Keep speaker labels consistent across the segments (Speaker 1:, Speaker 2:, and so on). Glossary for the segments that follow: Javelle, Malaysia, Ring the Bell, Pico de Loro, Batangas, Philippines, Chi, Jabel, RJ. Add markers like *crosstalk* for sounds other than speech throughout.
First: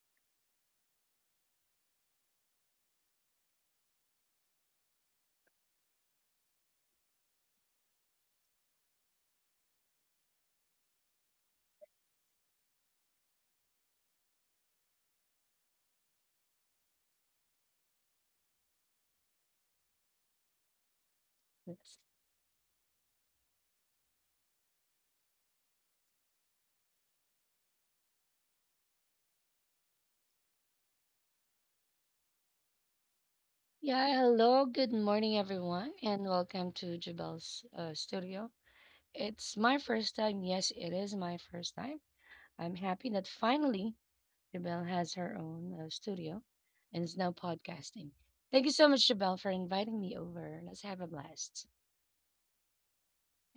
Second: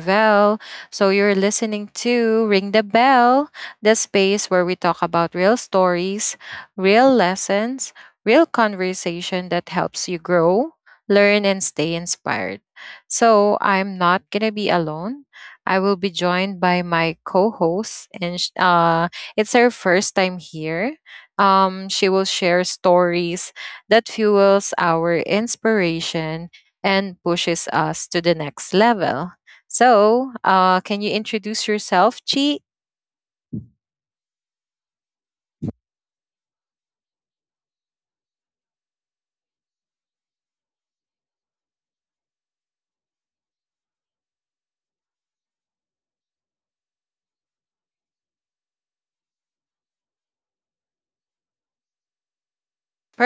Speaker 1: Javelle. So you're listening to Ring the Bell, the space where we talk about real stories, real lessons, real conversation that helps you grow, learn, and stay inspired. So I'm not going to be alone. I will be joined by my co host, and it's her first time here.
Speaker 2: Yes.
Speaker 1: She will share stories that fuels our inspiration and pushes us to the next level. So, can you introduce yourself, Chi?
Speaker 2: Yeah, hello, good morning, everyone, and welcome to Jabel's studio. It's my first time. Yes, it is my first time. I'm happy that finally Jabel has her own studio and is now podcasting. Thank you so much, Jabel, for inviting me over. Let's have a blast.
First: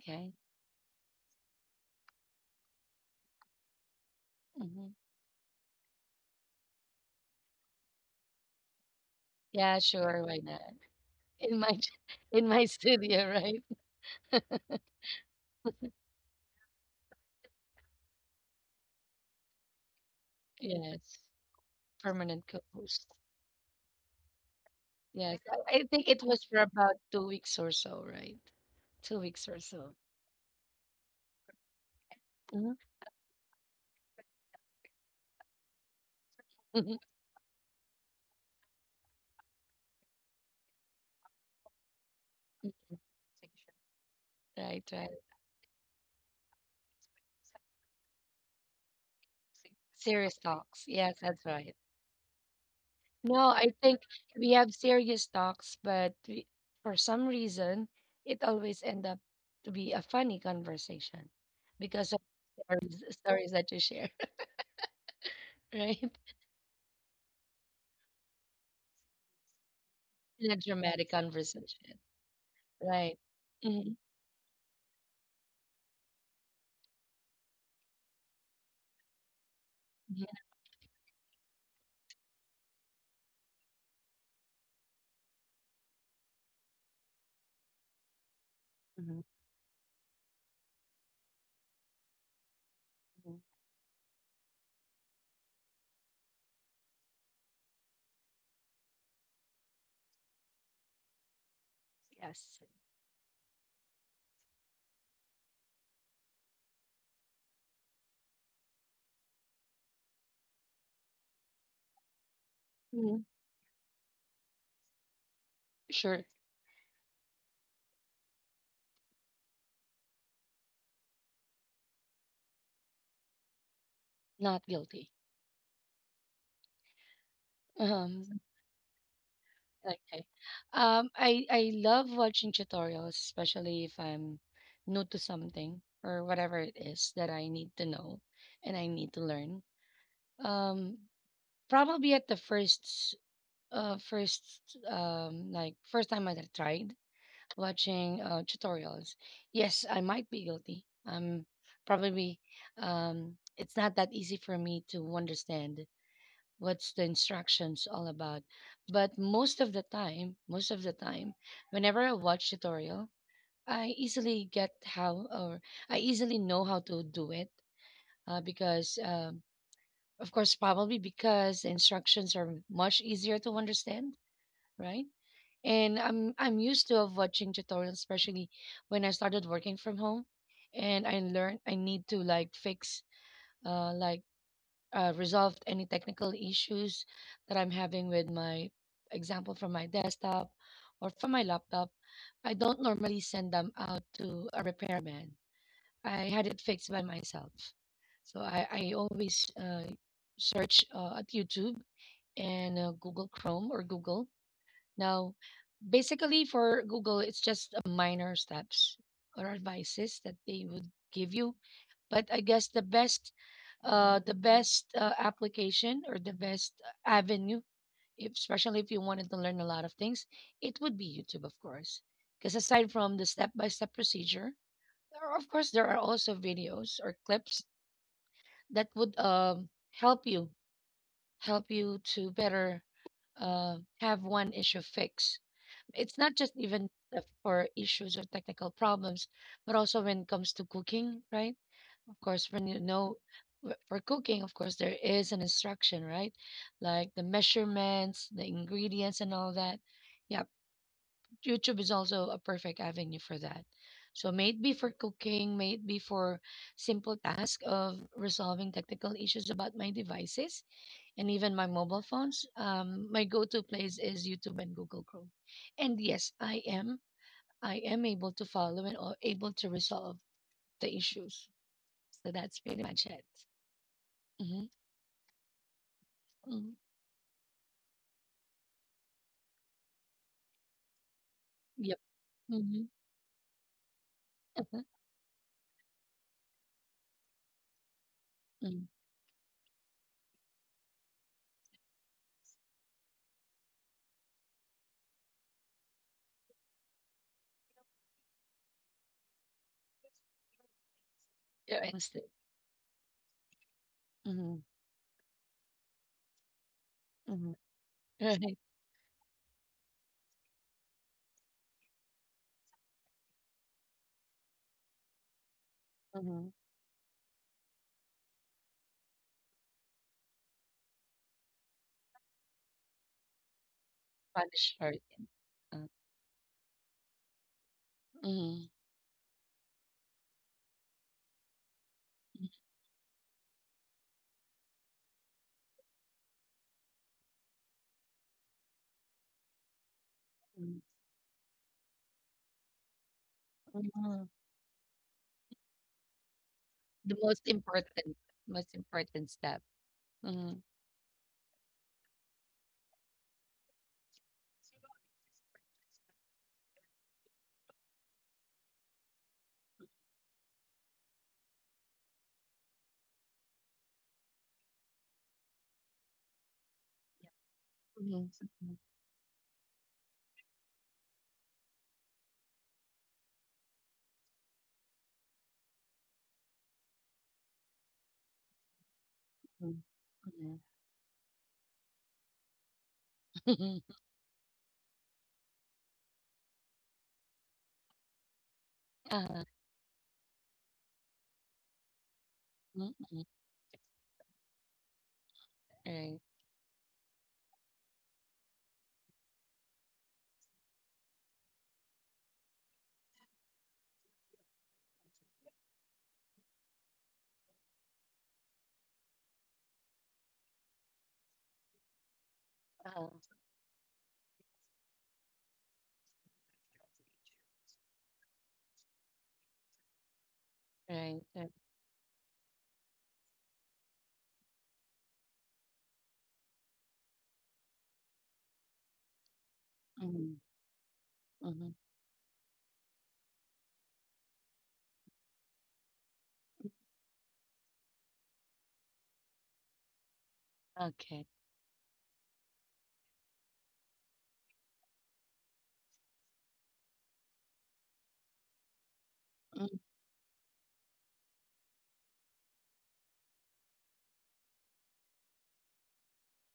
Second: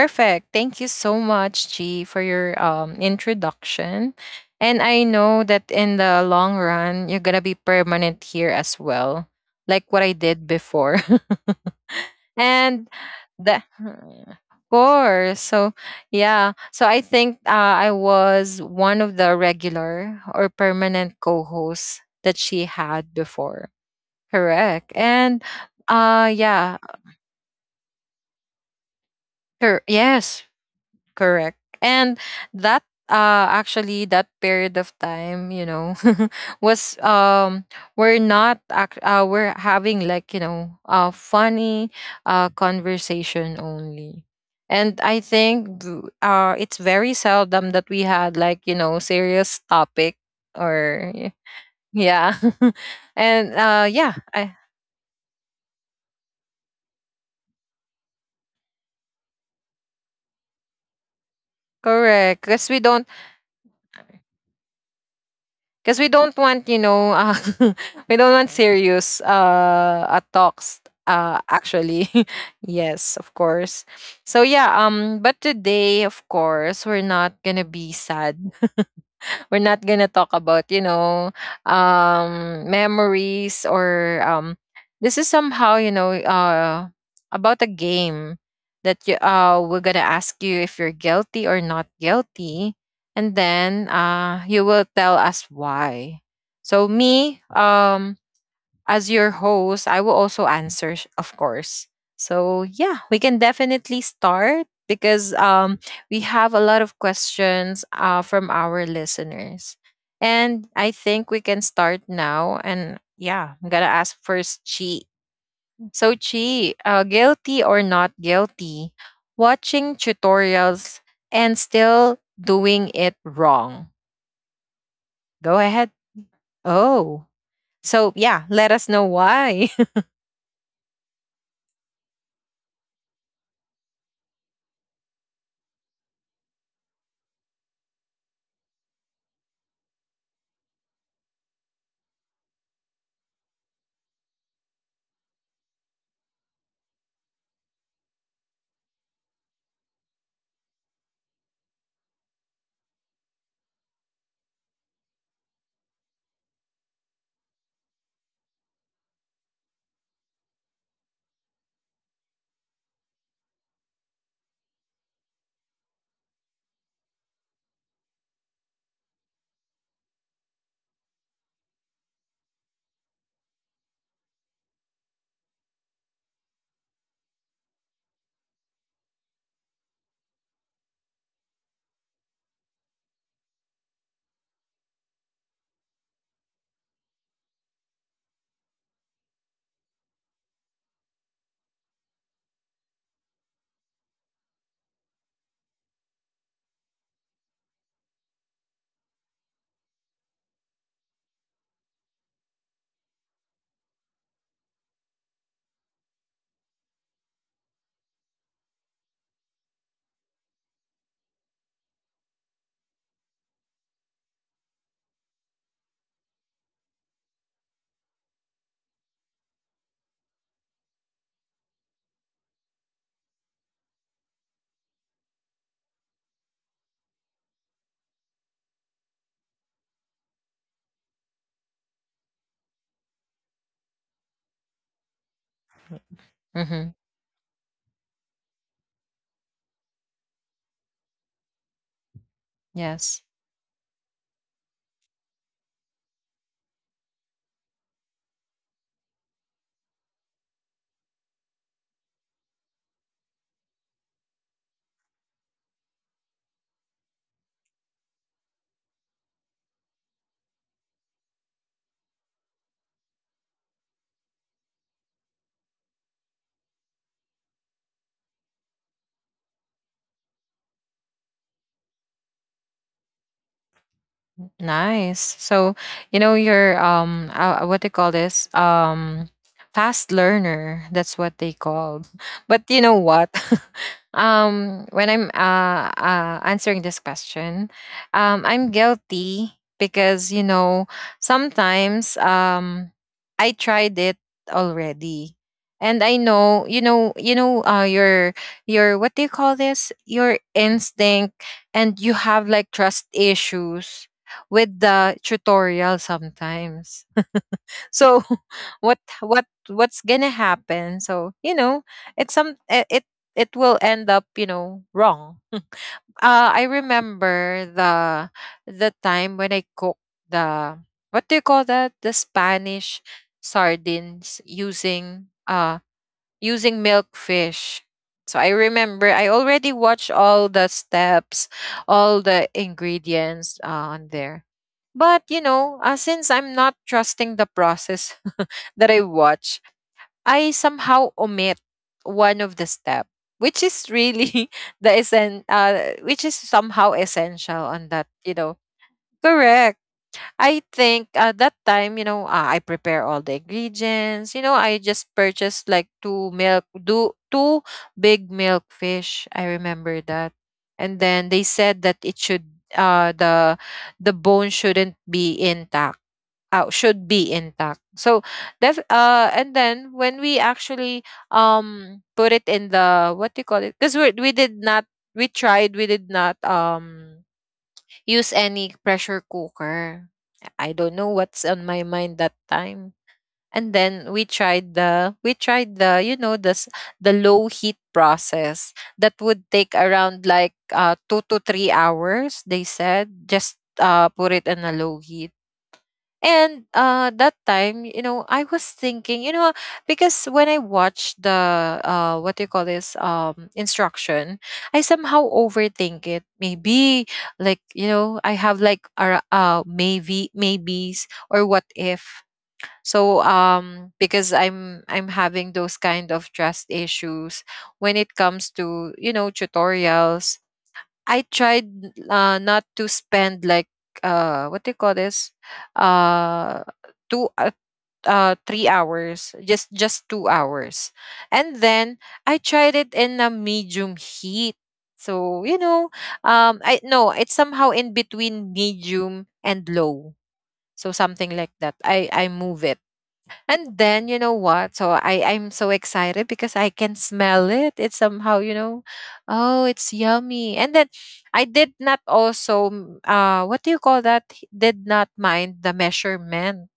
Speaker 2: Okay.
Speaker 1: Thank you so much, G, for your introduction. And
Speaker 2: Hmm.
Speaker 1: I know that in the long run, you're gonna be permanent here as well, like
Speaker 2: Yeah,
Speaker 1: what I
Speaker 2: sure. Why
Speaker 1: did
Speaker 2: not?
Speaker 1: before.
Speaker 2: In my
Speaker 1: *laughs*
Speaker 2: *laughs* in my
Speaker 1: And
Speaker 2: studio,
Speaker 1: the
Speaker 2: right? *laughs*
Speaker 1: course, so yeah, so I think I was one of the regular or permanent
Speaker 2: Yes,
Speaker 1: co-hosts that
Speaker 2: permanent
Speaker 1: she
Speaker 2: co-host.
Speaker 1: had before. Correct. And
Speaker 2: Yes, I think it was for
Speaker 1: yeah,
Speaker 2: about 2 weeks or so, right? 2 weeks or so.
Speaker 1: yes, correct. And that
Speaker 2: Mhm,
Speaker 1: actually that period of time, you know, *laughs* was
Speaker 2: mhm,
Speaker 1: we're not ac- we're having like, you know, funny
Speaker 2: mhm.
Speaker 1: conversation only.
Speaker 2: Right,
Speaker 1: And
Speaker 2: right.
Speaker 1: I think it's very seldom that we had like, you know, serious topic
Speaker 2: Serious talks.
Speaker 1: or
Speaker 2: Yes,
Speaker 1: y-
Speaker 2: that's right.
Speaker 1: yeah. *laughs* And
Speaker 2: No, I think
Speaker 1: yeah, I
Speaker 2: we have serious talks, but we, for some reason, it always end up to be a funny conversation because of
Speaker 1: correct.
Speaker 2: stories that you share, *laughs*
Speaker 1: Because we
Speaker 2: right?
Speaker 1: don't want, you know, *laughs* we don't want serious
Speaker 2: In a
Speaker 1: talks.
Speaker 2: dramatic conversation,
Speaker 1: Actually, *laughs*
Speaker 2: right?
Speaker 1: yes, of course.
Speaker 2: Hmm.
Speaker 1: So yeah, but today, of course, we're not gonna be sad, we're not gonna talk about you know memories or this is somehow you know about a game that you
Speaker 2: Hmm.
Speaker 1: we're gonna ask you if you're guilty or not guilty, and then you will tell us why. So me as your host, I will also answer, of course. So
Speaker 2: Yes.
Speaker 1: yeah, we can definitely start because we have a lot of questions from our listeners. And I think we can start now. And
Speaker 2: Mhm.
Speaker 1: yeah, I'm gonna ask first Chi. So
Speaker 2: Sure.
Speaker 1: Chi, guilty or not guilty, watching tutorials and still doing it wrong?
Speaker 2: Not guilty.
Speaker 1: Go ahead. Oh, so yeah,
Speaker 2: Um,
Speaker 1: let us know why.
Speaker 2: Okay. I love watching tutorials, especially if I'm new to something or whatever it is that I need to know and I need to learn. Um, Probably at the uh first first time that I tried watching tutorials. Yes, I might be guilty. Probably it's not that easy for me to understand what's the instructions all about. But most of the time, whenever I watch tutorial, I easily get how, or I easily know how to do it, because, of course, probably because the instructions are much easier to understand, right? And I'm used to of watching tutorials, especially when I started working from home, and I learned I need to like fix like resolved any technical issues that I'm having with my example from my desktop or from my laptop. I don't normally send them out to a repairman. I had it fixed by myself. So I always search at YouTube and Google Chrome or Google. Now, basically for Google, it's just a minor steps or advices that they would give you, but I guess the best, application or the best avenue, if, especially if you wanted to learn a lot of things, it would be YouTube, of course. Because aside from the step-by-step procedure, there are, of course, there are also videos or clips that would help you to better uh, have one issue fixed. It's not
Speaker 1: *laughs*
Speaker 2: just
Speaker 1: Hmm.
Speaker 2: even for issues or technical problems, but also when it comes to cooking, right? Of course, when you
Speaker 1: Yes.
Speaker 2: know w- for cooking, of course, there is an instruction, right? Like the measurements, the ingredients, and all that. Yeah, YouTube is also a perfect avenue for that. So, maybe for cooking, maybe for simple task of resolving technical issues about my devices and even my mobile phones. My go-to place is YouTube and Google Chrome. And yes, I am able to follow and or able to resolve the issues. So that's pretty much it. Mhm.
Speaker 1: Nice. So, you know, you're
Speaker 2: Mm,
Speaker 1: what they call this? Fast learner. That's what they call.
Speaker 2: yep.
Speaker 1: *laughs* But you
Speaker 2: Mhm,
Speaker 1: know what? *laughs*
Speaker 2: uh-huh,
Speaker 1: When I'm answering this question, I'm
Speaker 2: mm.
Speaker 1: guilty because, you know, sometimes I tried it already. And I know, you know, your what do you call this? Your instinct,
Speaker 2: Yeah, I
Speaker 1: and you
Speaker 2: understood.
Speaker 1: have like trust issues
Speaker 2: Mhm,
Speaker 1: with the tutorial sometimes.
Speaker 2: mhm,
Speaker 1: *laughs* So *laughs*
Speaker 2: right, *laughs*
Speaker 1: what's gonna happen? So you know, it's some it it it will end up you know wrong. I
Speaker 2: mhm.
Speaker 1: remember the time when I cooked the what do you call that, the Spanish sardines
Speaker 2: Spanish
Speaker 1: using
Speaker 2: hurricane. Uh,
Speaker 1: using milk fish. So I
Speaker 2: mhm,
Speaker 1: remember I already watched all the steps, all the ingredients on there. But you know, since I'm not trusting the process *laughs* that I watch, I
Speaker 2: mhm,
Speaker 1: somehow omit one of the step, which is
Speaker 2: mhm.
Speaker 1: really *laughs* the which is somehow
Speaker 2: The most
Speaker 1: essential on that,
Speaker 2: important
Speaker 1: you know.
Speaker 2: most important step.
Speaker 1: Correct. I
Speaker 2: Mhm.
Speaker 1: think at that time, you know, I prepare all the ingredients. You know, I just purchased like two big milk fish. I remember that, and then they said that it should, the bone shouldn't be intact. Should be intact. So
Speaker 2: Mhm,
Speaker 1: that,
Speaker 2: mhm,
Speaker 1: and then when we actually put it in the what do you call it? Because we did not, we did not use any pressure
Speaker 2: mhm,
Speaker 1: cooker. I
Speaker 2: mhm.
Speaker 1: don't know what's on my mind that time. And then
Speaker 2: *laughs*
Speaker 1: we tried the you know this the low heat process that would
Speaker 2: Uh-huh,
Speaker 1: take around like 2 to 3 hours. They
Speaker 2: mm,
Speaker 1: said
Speaker 2: mm,
Speaker 1: just put it in a low heat,
Speaker 2: *laughs* right.
Speaker 1: and that time, you know, I was thinking, you know, because when I watched the what do you call this, instruction, I somehow overthink it. Maybe like you know, I have like a maybe maybes or what if.
Speaker 2: uh
Speaker 1: So because I'm having those kind of trust issues when it comes to you know tutorials, I
Speaker 2: Right, right.
Speaker 1: tried not to spend like what do you call this? Uh two 3 hours, just 2
Speaker 2: Mhm,
Speaker 1: hours. And
Speaker 2: mhm.
Speaker 1: then I tried it in a medium heat. So, you know, I no, it's somehow in between medium and low. So something
Speaker 2: Okay.
Speaker 1: like that. I move it. And then you know what? So I'm so excited because I can smell it. It's somehow you know, oh, it's
Speaker 2: Mhm,
Speaker 1: yummy. And then I did not also what do you call that? Did not mind the measurement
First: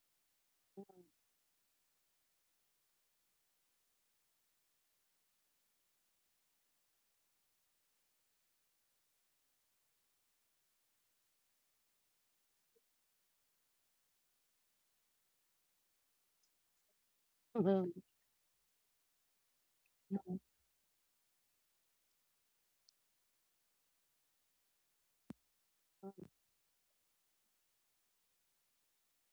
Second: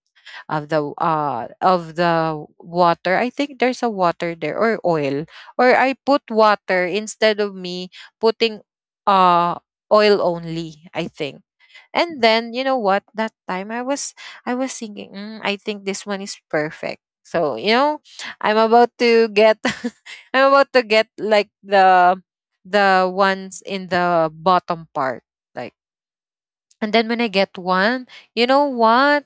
Speaker 1: of the water. I think there's a water there or oil. Or I put water instead of me putting uh oil only. I think, and then you know what? That time I was thinking, I think this one is perfect. So you
Speaker 2: mhm,
Speaker 1: know, I'm about to get *laughs*
Speaker 2: mhm,
Speaker 1: I'm about to get like the ones in the bottom part, like. And then when I get one, you know what?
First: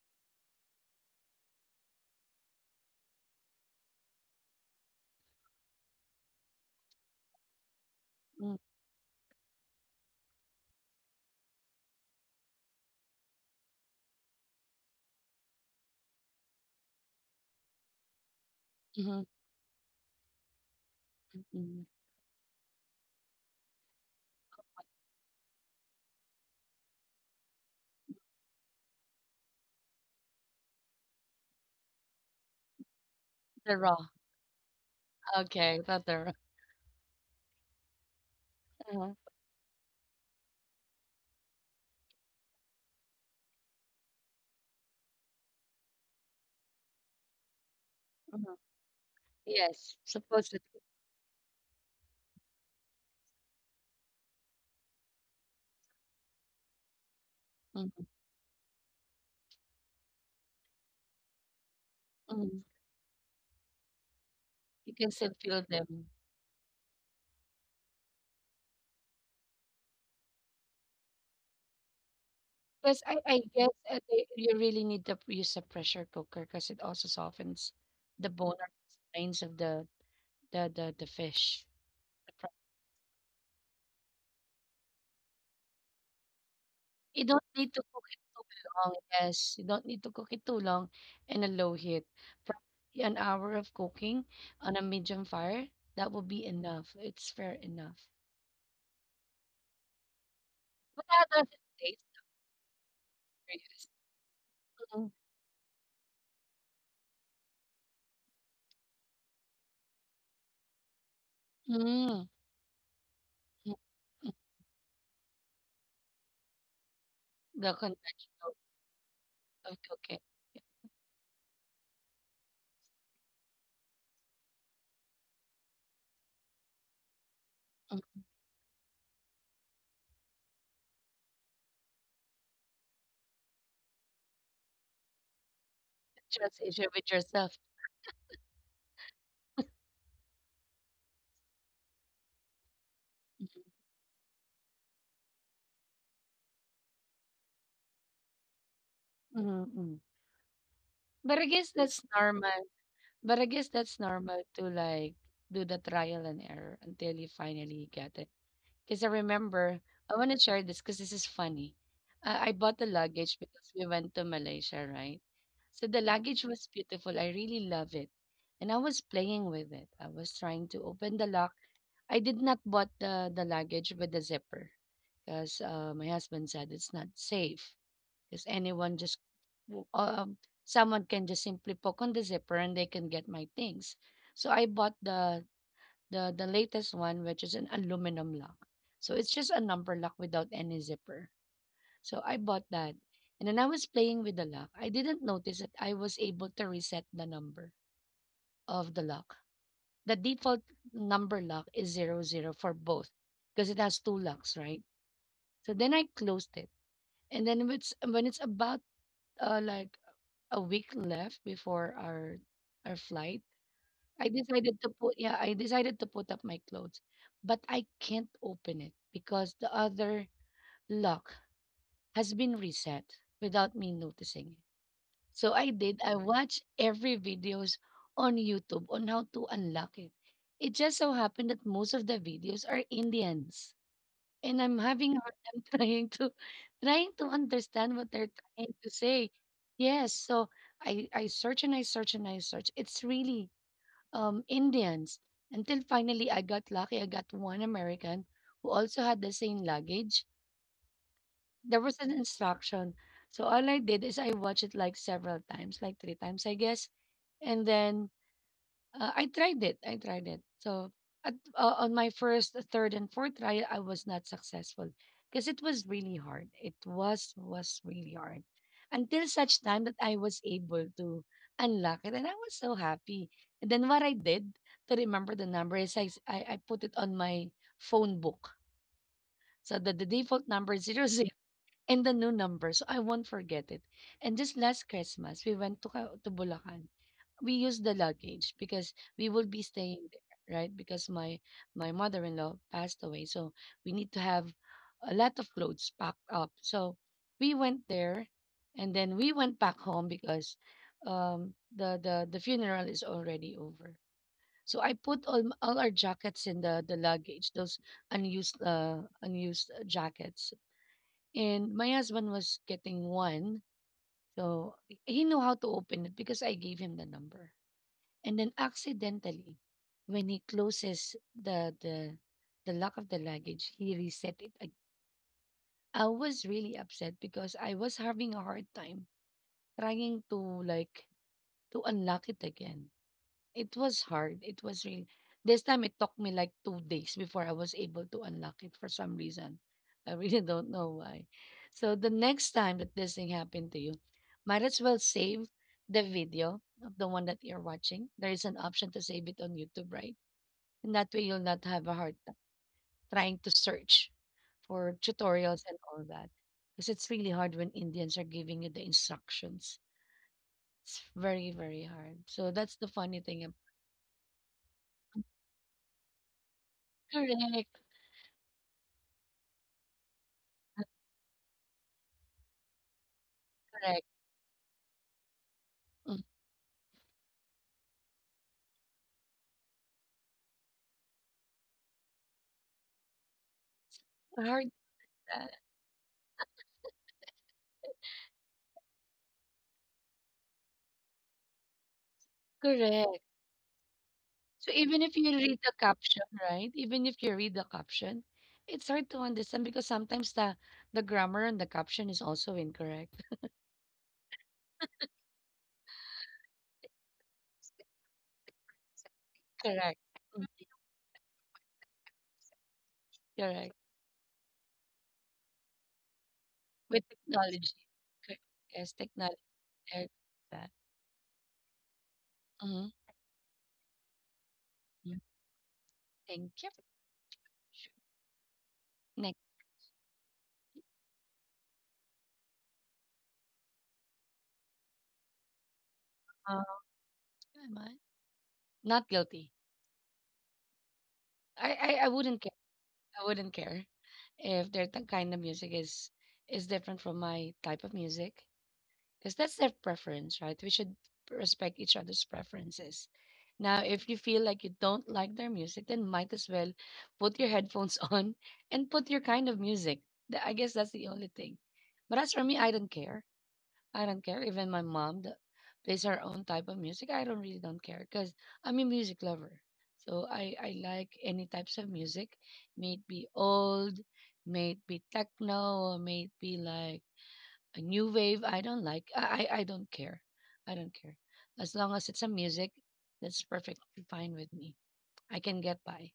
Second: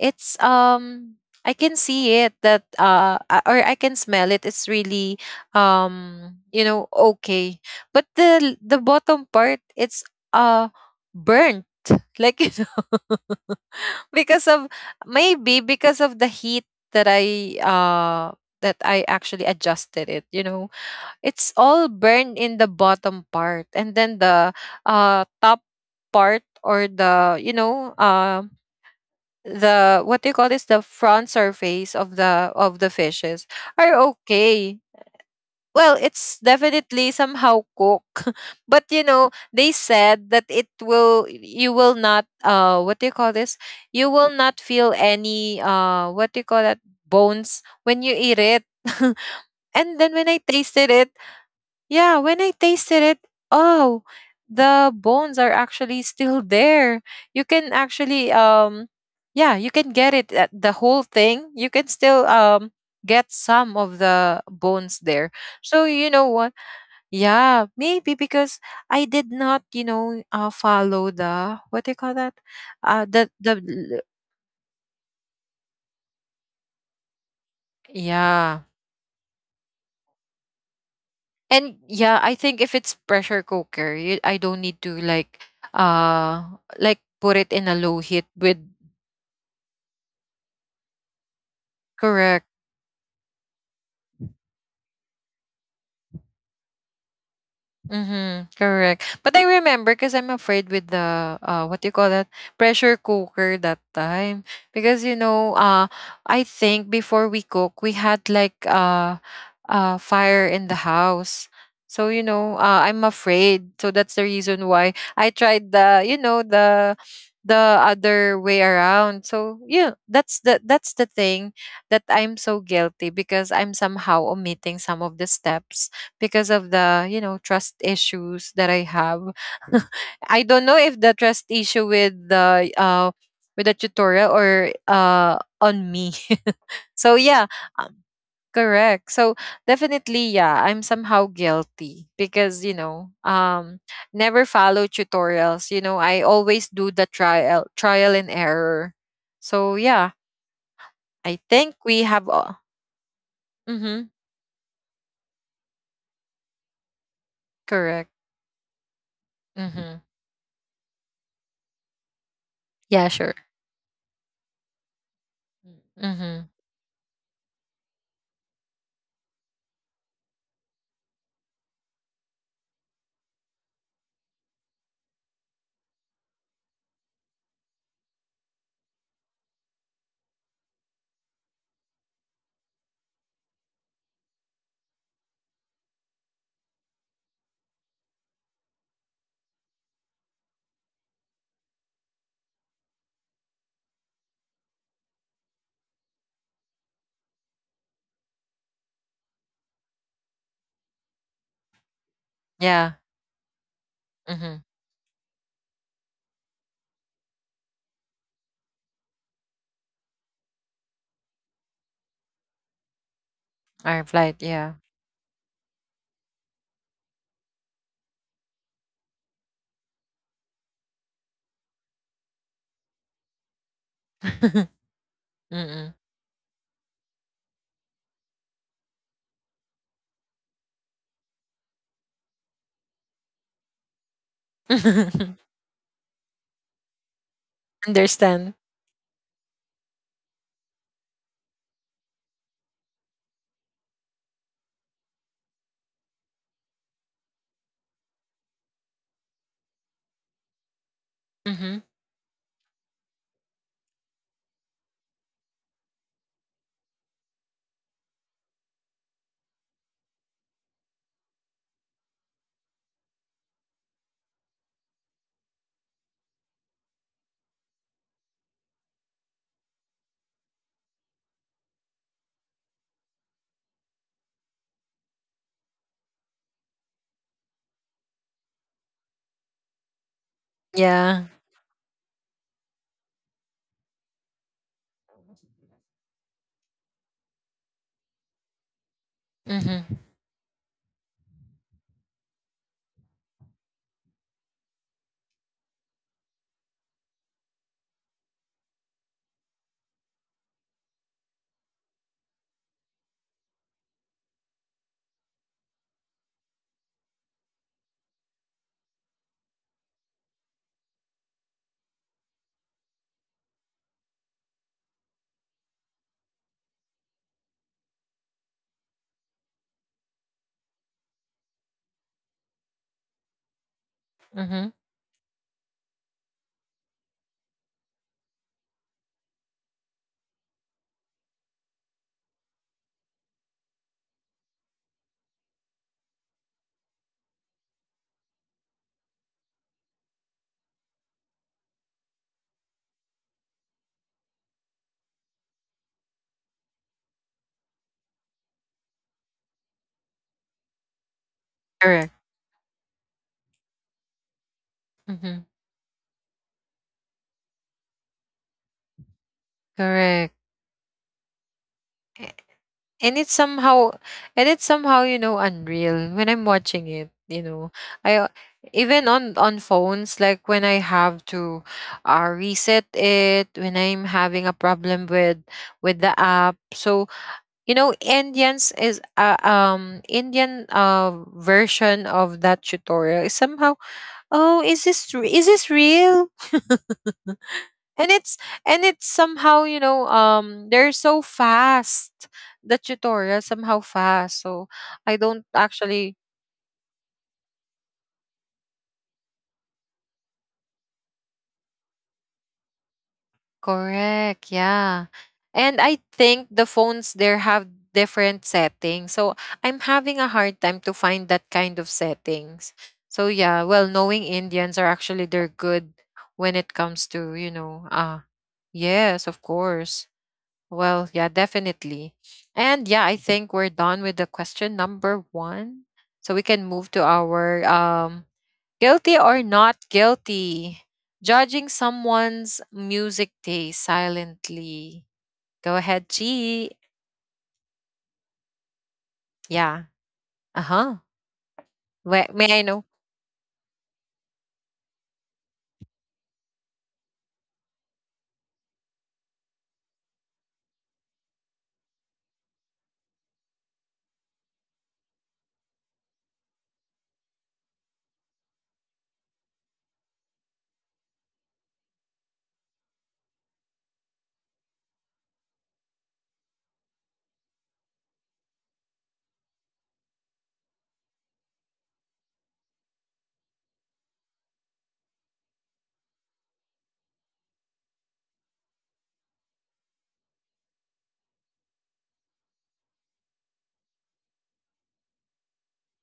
Speaker 1: It's I can see it that or I can smell it. It's really you know okay, but
Speaker 2: mhm,
Speaker 1: the bottom part it's uh burnt *laughs* like you know, because of maybe because of the heat that I uh that I
Speaker 2: mhm,
Speaker 1: actually adjusted it, you know. It's
Speaker 2: mhm.
Speaker 1: all burned in the bottom part and then the top part or the you know the what do you call this, the front surface of the fishes
Speaker 2: The
Speaker 1: are
Speaker 2: raw.
Speaker 1: okay,
Speaker 2: Okay,
Speaker 1: well,
Speaker 2: not the raw.
Speaker 1: it's definitely somehow cook. *laughs* But you know, they said that it will, you will not what do you call this? You will not feel any what do you call that, bones when you eat it.
Speaker 2: Uh-huh.
Speaker 1: *laughs* And
Speaker 2: Yes,
Speaker 1: then when I tasted
Speaker 2: supposedly.
Speaker 1: it, yeah, when I tasted it, oh, the bones are actually still there. You can
Speaker 2: Mhm,
Speaker 1: actually yeah, you can get it at the whole thing. You can still
Speaker 2: mhm.
Speaker 1: get some of the
Speaker 2: You
Speaker 1: bones
Speaker 2: can
Speaker 1: there.
Speaker 2: still feel
Speaker 1: So
Speaker 2: them.
Speaker 1: you know what? Yeah, maybe because I did not, you know, follow the what do you call that?
Speaker 2: Because
Speaker 1: Uh
Speaker 2: I
Speaker 1: the
Speaker 2: I
Speaker 1: the
Speaker 2: guess,
Speaker 1: l-
Speaker 2: they you really need to p use a pressure cooker because it also softens the bone
Speaker 1: yeah.
Speaker 2: or spines of the fish.
Speaker 1: And yeah,
Speaker 2: The
Speaker 1: I
Speaker 2: pro
Speaker 1: think if it's pressure cooker, you, I don't need to uh like
Speaker 2: you
Speaker 1: put
Speaker 2: don't
Speaker 1: it in a
Speaker 2: need to
Speaker 1: low
Speaker 2: cook it
Speaker 1: heat
Speaker 2: too
Speaker 1: with
Speaker 2: long. Yes, you don't need to cook it too long in a low heat.
Speaker 1: correct.
Speaker 2: Probably an hour of cooking on a medium fire, that will be enough. It's fair enough.
Speaker 1: Mm-hmm, correct. But I remember because I'm afraid with
Speaker 2: But how
Speaker 1: the
Speaker 2: does it
Speaker 1: what do you
Speaker 2: taste?
Speaker 1: call that, pressure cooker that
Speaker 2: Curious.
Speaker 1: time, because
Speaker 2: Mm.
Speaker 1: you know I think before we cook we had like fire in the house. So you
Speaker 2: Mm.
Speaker 1: know I'm afraid. So that's the
Speaker 2: Mm.
Speaker 1: reason why I tried the you know
Speaker 2: The
Speaker 1: the other
Speaker 2: conventional
Speaker 1: way around. So
Speaker 2: Okay,
Speaker 1: yeah,
Speaker 2: okay.
Speaker 1: that's the thing that I'm so guilty because I'm somehow omitting some of the steps because of the you know trust
Speaker 2: Yeah.
Speaker 1: issues that I have. *laughs* I don't know if the trust issue with the tutorial or on me.
Speaker 2: Trust issue
Speaker 1: *laughs*
Speaker 2: with
Speaker 1: So yeah,
Speaker 2: yourself.
Speaker 1: um, correct. So definitely yeah, I'm somehow guilty because you know
Speaker 2: Mhm,
Speaker 1: never follow tutorials. You know I always do the trial and error.
Speaker 2: mhm,
Speaker 1: So
Speaker 2: mm.
Speaker 1: yeah, I
Speaker 2: But I guess, yes,
Speaker 1: think
Speaker 2: that's
Speaker 1: we have.
Speaker 2: normal. But I guess that's
Speaker 1: Mm-hmm,
Speaker 2: normal to like do the trial and error until you finally
Speaker 1: correct.
Speaker 2: get it. Because I remember,
Speaker 1: Mm-hmm.
Speaker 2: I want to share this because this is funny. I bought the
Speaker 1: Yeah, sure.
Speaker 2: luggage because we went to Malaysia, right? So the luggage
Speaker 1: Mm-hmm.
Speaker 2: was beautiful. I really love it. And I was playing with it. I was trying to open the lock. I did not bought the luggage with the zipper because my husband said it's not safe because w- um someone can just simply poke on the zipper and they can get my things. So I bought the latest one, which is an aluminum lock. So it's just a number lock without any zipper. So I bought that. And then I was playing with the lock. I didn't notice that I was able to reset the number of the lock. The default number lock is zero zero for
Speaker 1: Yeah.
Speaker 2: both, because it has two locks,
Speaker 1: Mhm.
Speaker 2: right? So then I closed it. And then when it's about like a week left before our flight,
Speaker 1: I
Speaker 2: I
Speaker 1: replied. Yeah.
Speaker 2: decided to put yeah, I decided to put up my clothes, but I can't open it because the other lock has been reset without me noticing.
Speaker 1: *laughs*
Speaker 2: So I
Speaker 1: Mm-mm.
Speaker 2: did. I watched every videos on YouTube on how to unlock it. It just so happened that most of the videos are Indians. And I'm having a hard
Speaker 1: *laughs*
Speaker 2: time *laughs* trying to understand what they're
Speaker 1: Understand.
Speaker 2: trying to say. Yes, so I search and I search and I search. It's really Indians, until finally I got lucky. I got one American who also had the same luggage. There
Speaker 1: Mm-hmm.
Speaker 2: was an instruction. So all I did is I watched it like several times, like 3 times, I guess. And then I tried it. I tried it. So on my first, third, and fourth try, I was not successful because it was really hard. It was really hard, until such time that I was able to unlock it, and I was so happy. And then what I did to remember the number is I put it on my phone book, so that the default number is zero *laughs* zero
Speaker 1: Yeah.
Speaker 2: and the new number, so I won't forget it. And just last Christmas, we went to to Bulacan. We use the luggage because we will be
Speaker 1: Mm-hmm.
Speaker 2: staying there, right? Because my mother-in-law passed away, so we need to have a lot of clothes packed up. So we went there, and then we went back home because the funeral is already over. So I put all our jackets in the luggage, those unused unused jackets, and my husband was getting one. So he knew how to open it because I gave him the number, and then accidentally, when he closes the the the lock of the luggage, he reset it.
Speaker 1: Mm-hmm.
Speaker 2: I was really upset because I was having a hard time trying to, like, to unlock it again. It was hard. It was really, this time it took me like 2 days before I was able to unlock it, for some reason. I really *laughs* don't know why. So the next time that this thing happened to you, might as well save the video of the one that you're watching. There is an option to save it on YouTube, right? And that way you'll not have a hard
Speaker 1: Correct.
Speaker 2: time trying to search for
Speaker 1: Mm-hmm.
Speaker 2: tutorials and all that. Because it's really hard when Indians are giving you the instructions.
Speaker 1: Correct.
Speaker 2: It's very, very hard.
Speaker 1: A-
Speaker 2: So that's the funny
Speaker 1: And it's
Speaker 2: thing. Ab-
Speaker 1: somehow, you know, unreal when I'm watching it. You know,
Speaker 2: Correct,
Speaker 1: I even on phones, like when I have to reset it, when I'm
Speaker 2: correct.
Speaker 1: having a problem with the
Speaker 2: Mm.
Speaker 1: app. So you know, Indian version of that tutorial is somehow, oh
Speaker 2: Hard,
Speaker 1: is
Speaker 2: uh,
Speaker 1: this real? *laughs* And it's somehow you know they're so fast, the
Speaker 2: correct.
Speaker 1: tutorial somehow fast, so
Speaker 2: So even
Speaker 1: I
Speaker 2: if you
Speaker 1: don't
Speaker 2: read the
Speaker 1: actually
Speaker 2: caption, right? Even if you read the caption, it's hard to understand because sometimes the grammar and the caption is also incorrect.
Speaker 1: correct. Yeah. And I think the phones there have different settings. So I'm
Speaker 2: Correct.
Speaker 1: having a
Speaker 2: Mm.
Speaker 1: hard time to find that kind of settings. So yeah,
Speaker 2: Correct.
Speaker 1: well, knowing Indians are actually they're good when it
Speaker 2: With
Speaker 1: comes to, you
Speaker 2: technology.
Speaker 1: know, ah,
Speaker 2: Cor- Yes,
Speaker 1: yes,
Speaker 2: technology.
Speaker 1: of course.
Speaker 2: That.
Speaker 1: Well, yeah, definitely.
Speaker 2: Mm.
Speaker 1: And yeah, I think we're done with the question
Speaker 2: Yeah,
Speaker 1: number 1. So we
Speaker 2: thank you.
Speaker 1: can move to our
Speaker 2: Sure.
Speaker 1: guilty
Speaker 2: Next,
Speaker 1: or not guilty? Judging someone's music taste silently. Go ahead,
Speaker 2: uh,
Speaker 1: G.
Speaker 2: who am I? Not guilty.
Speaker 1: Yeah. Uh huh.
Speaker 2: I, I wouldn't
Speaker 1: May I
Speaker 2: care.
Speaker 1: know?
Speaker 2: I wouldn't care if their kind of music is different from my type of music, because that's their preference, right? We should respect each other's preferences. Now, if you feel like you don't like their music, then might as well put your headphones *laughs* on and put your kind of music. I guess that's the only thing. But as for me, I don't care. I don't care. Even my mom that plays her own type of music, I don't really don't care, because I'm a music lover. So I like any types of music, may it be old, may it be techno, or may it be like a new wave. I don't like. I don't care. I don't care. As long as it's a music, that's perfectly fine with me. I can get by.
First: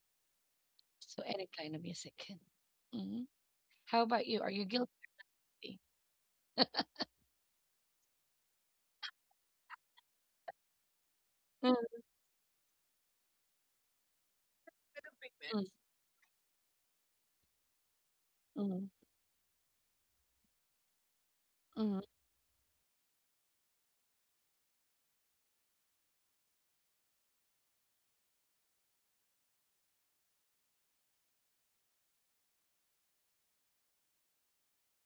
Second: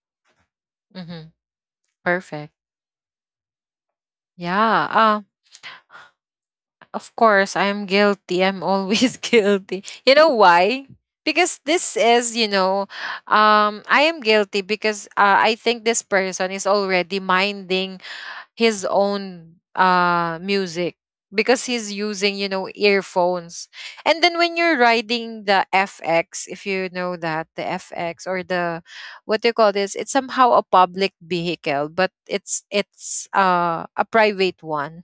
Speaker 2: So
Speaker 1: Mm-hmm.
Speaker 2: any kind of music. *laughs*
Speaker 1: Perfect.
Speaker 2: hmm How about you? Are you
Speaker 1: Yeah.
Speaker 2: guilty?
Speaker 1: Of course, I'm guilty. I'm always *laughs* guilty. You know why? Because
Speaker 2: Mm,
Speaker 1: this is, I am guilty because I
Speaker 2: mm,
Speaker 1: think this person is already minding his
Speaker 2: mm,
Speaker 1: own music because he's
Speaker 2: mm,
Speaker 1: using earphones. And then when you're riding the FX, if you know that the FX, or the what do you call this it's somehow a public vehicle, but it's a private one.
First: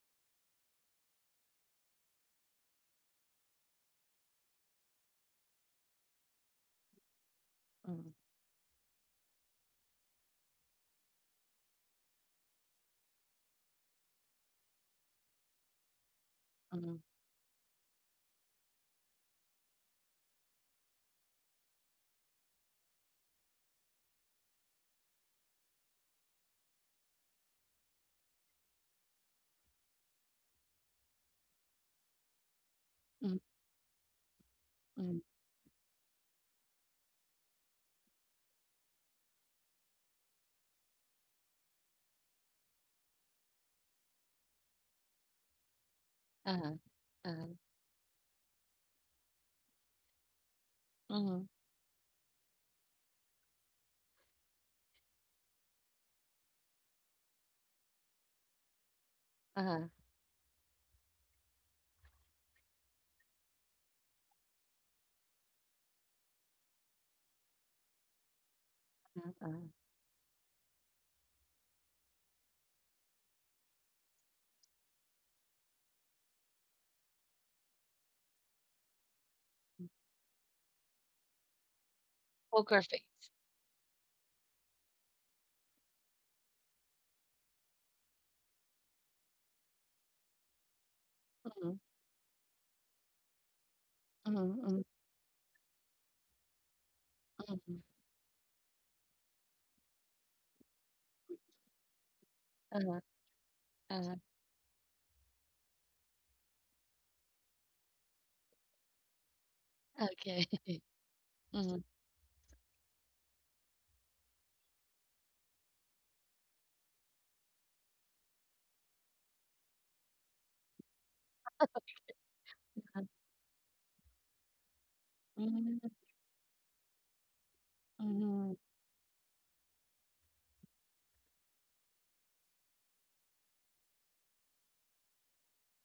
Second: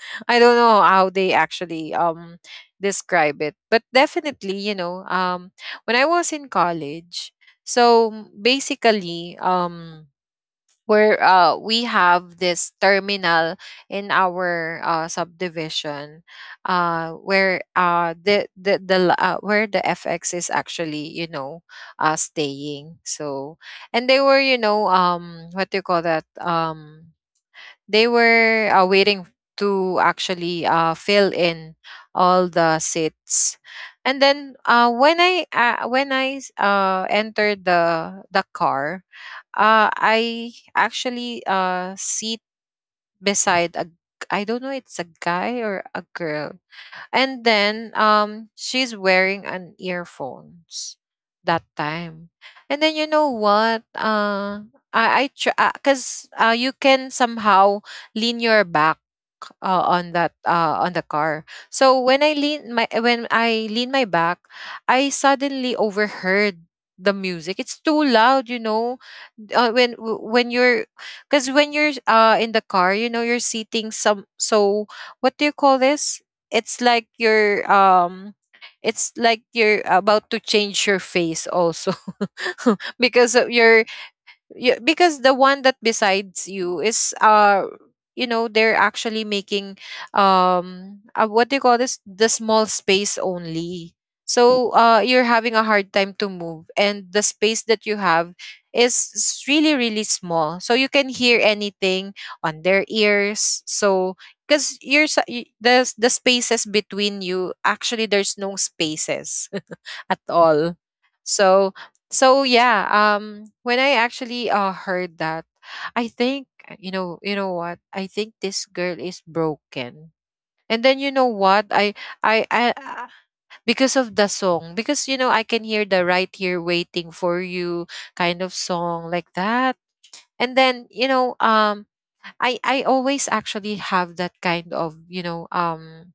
Speaker 1: *laughs* I don't know how they actually describe it, but definitely, when I was in college. so
Speaker 2: mm,
Speaker 1: basically um where we have this terminal in our subdivision,
Speaker 2: mm,
Speaker 1: where where the FX is actually, staying. So, and they were, you know what do you call that they were waiting to actually fill in all the seats.
Speaker 2: mm,
Speaker 1: And then
Speaker 2: mm,
Speaker 1: when I entered the car. I actually sit beside I don't know it's a guy or a girl.
Speaker 2: uh-huh,
Speaker 1: And
Speaker 2: uh-huh,
Speaker 1: then she's wearing an earphones that
Speaker 2: mhm,
Speaker 1: time. And then, you know what? I try because you can somehow lean your back
Speaker 2: uh-huh,
Speaker 1: on the car. So when I lean my when I lean my back, I suddenly overheard the music. It's too loud, you know.
Speaker 2: uh-huh, uh-huh.
Speaker 1: When w- when you're because when you're in the car, you know you're seating, some so what do you call this? It's like you're um it's like you're about to change your face also, *laughs*
Speaker 2: Poker
Speaker 1: because of
Speaker 2: face.
Speaker 1: your— yeah, because the one that besides you is you know, they're actually making, what do you call
Speaker 2: Mhm,
Speaker 1: this the small space only.
Speaker 2: mhm,
Speaker 1: So
Speaker 2: mhm,
Speaker 1: you're having a hard time to move, and the space that
Speaker 2: mhm,
Speaker 1: you have is really really small, so you can hear anything on their
Speaker 2: uh-huh,
Speaker 1: ears.
Speaker 2: uh-huh,
Speaker 1: So because you're s- y- the spaces between you, actually there's no spaces *laughs* at
Speaker 2: okay.
Speaker 1: all.
Speaker 2: *laughs*
Speaker 1: So
Speaker 2: Mhm,
Speaker 1: so, yeah, when I actually heard that, I think, you know what? I think this girl is broken. And then, you know what? I I I-
Speaker 2: uh-huh,
Speaker 1: because of the song, because, you know, I can hear the
Speaker 2: mhm,
Speaker 1: "Right Here Waiting for You" kind of
Speaker 2: mhm,
Speaker 1: song, like that. And then, you know, I always actually have that kind of, you know,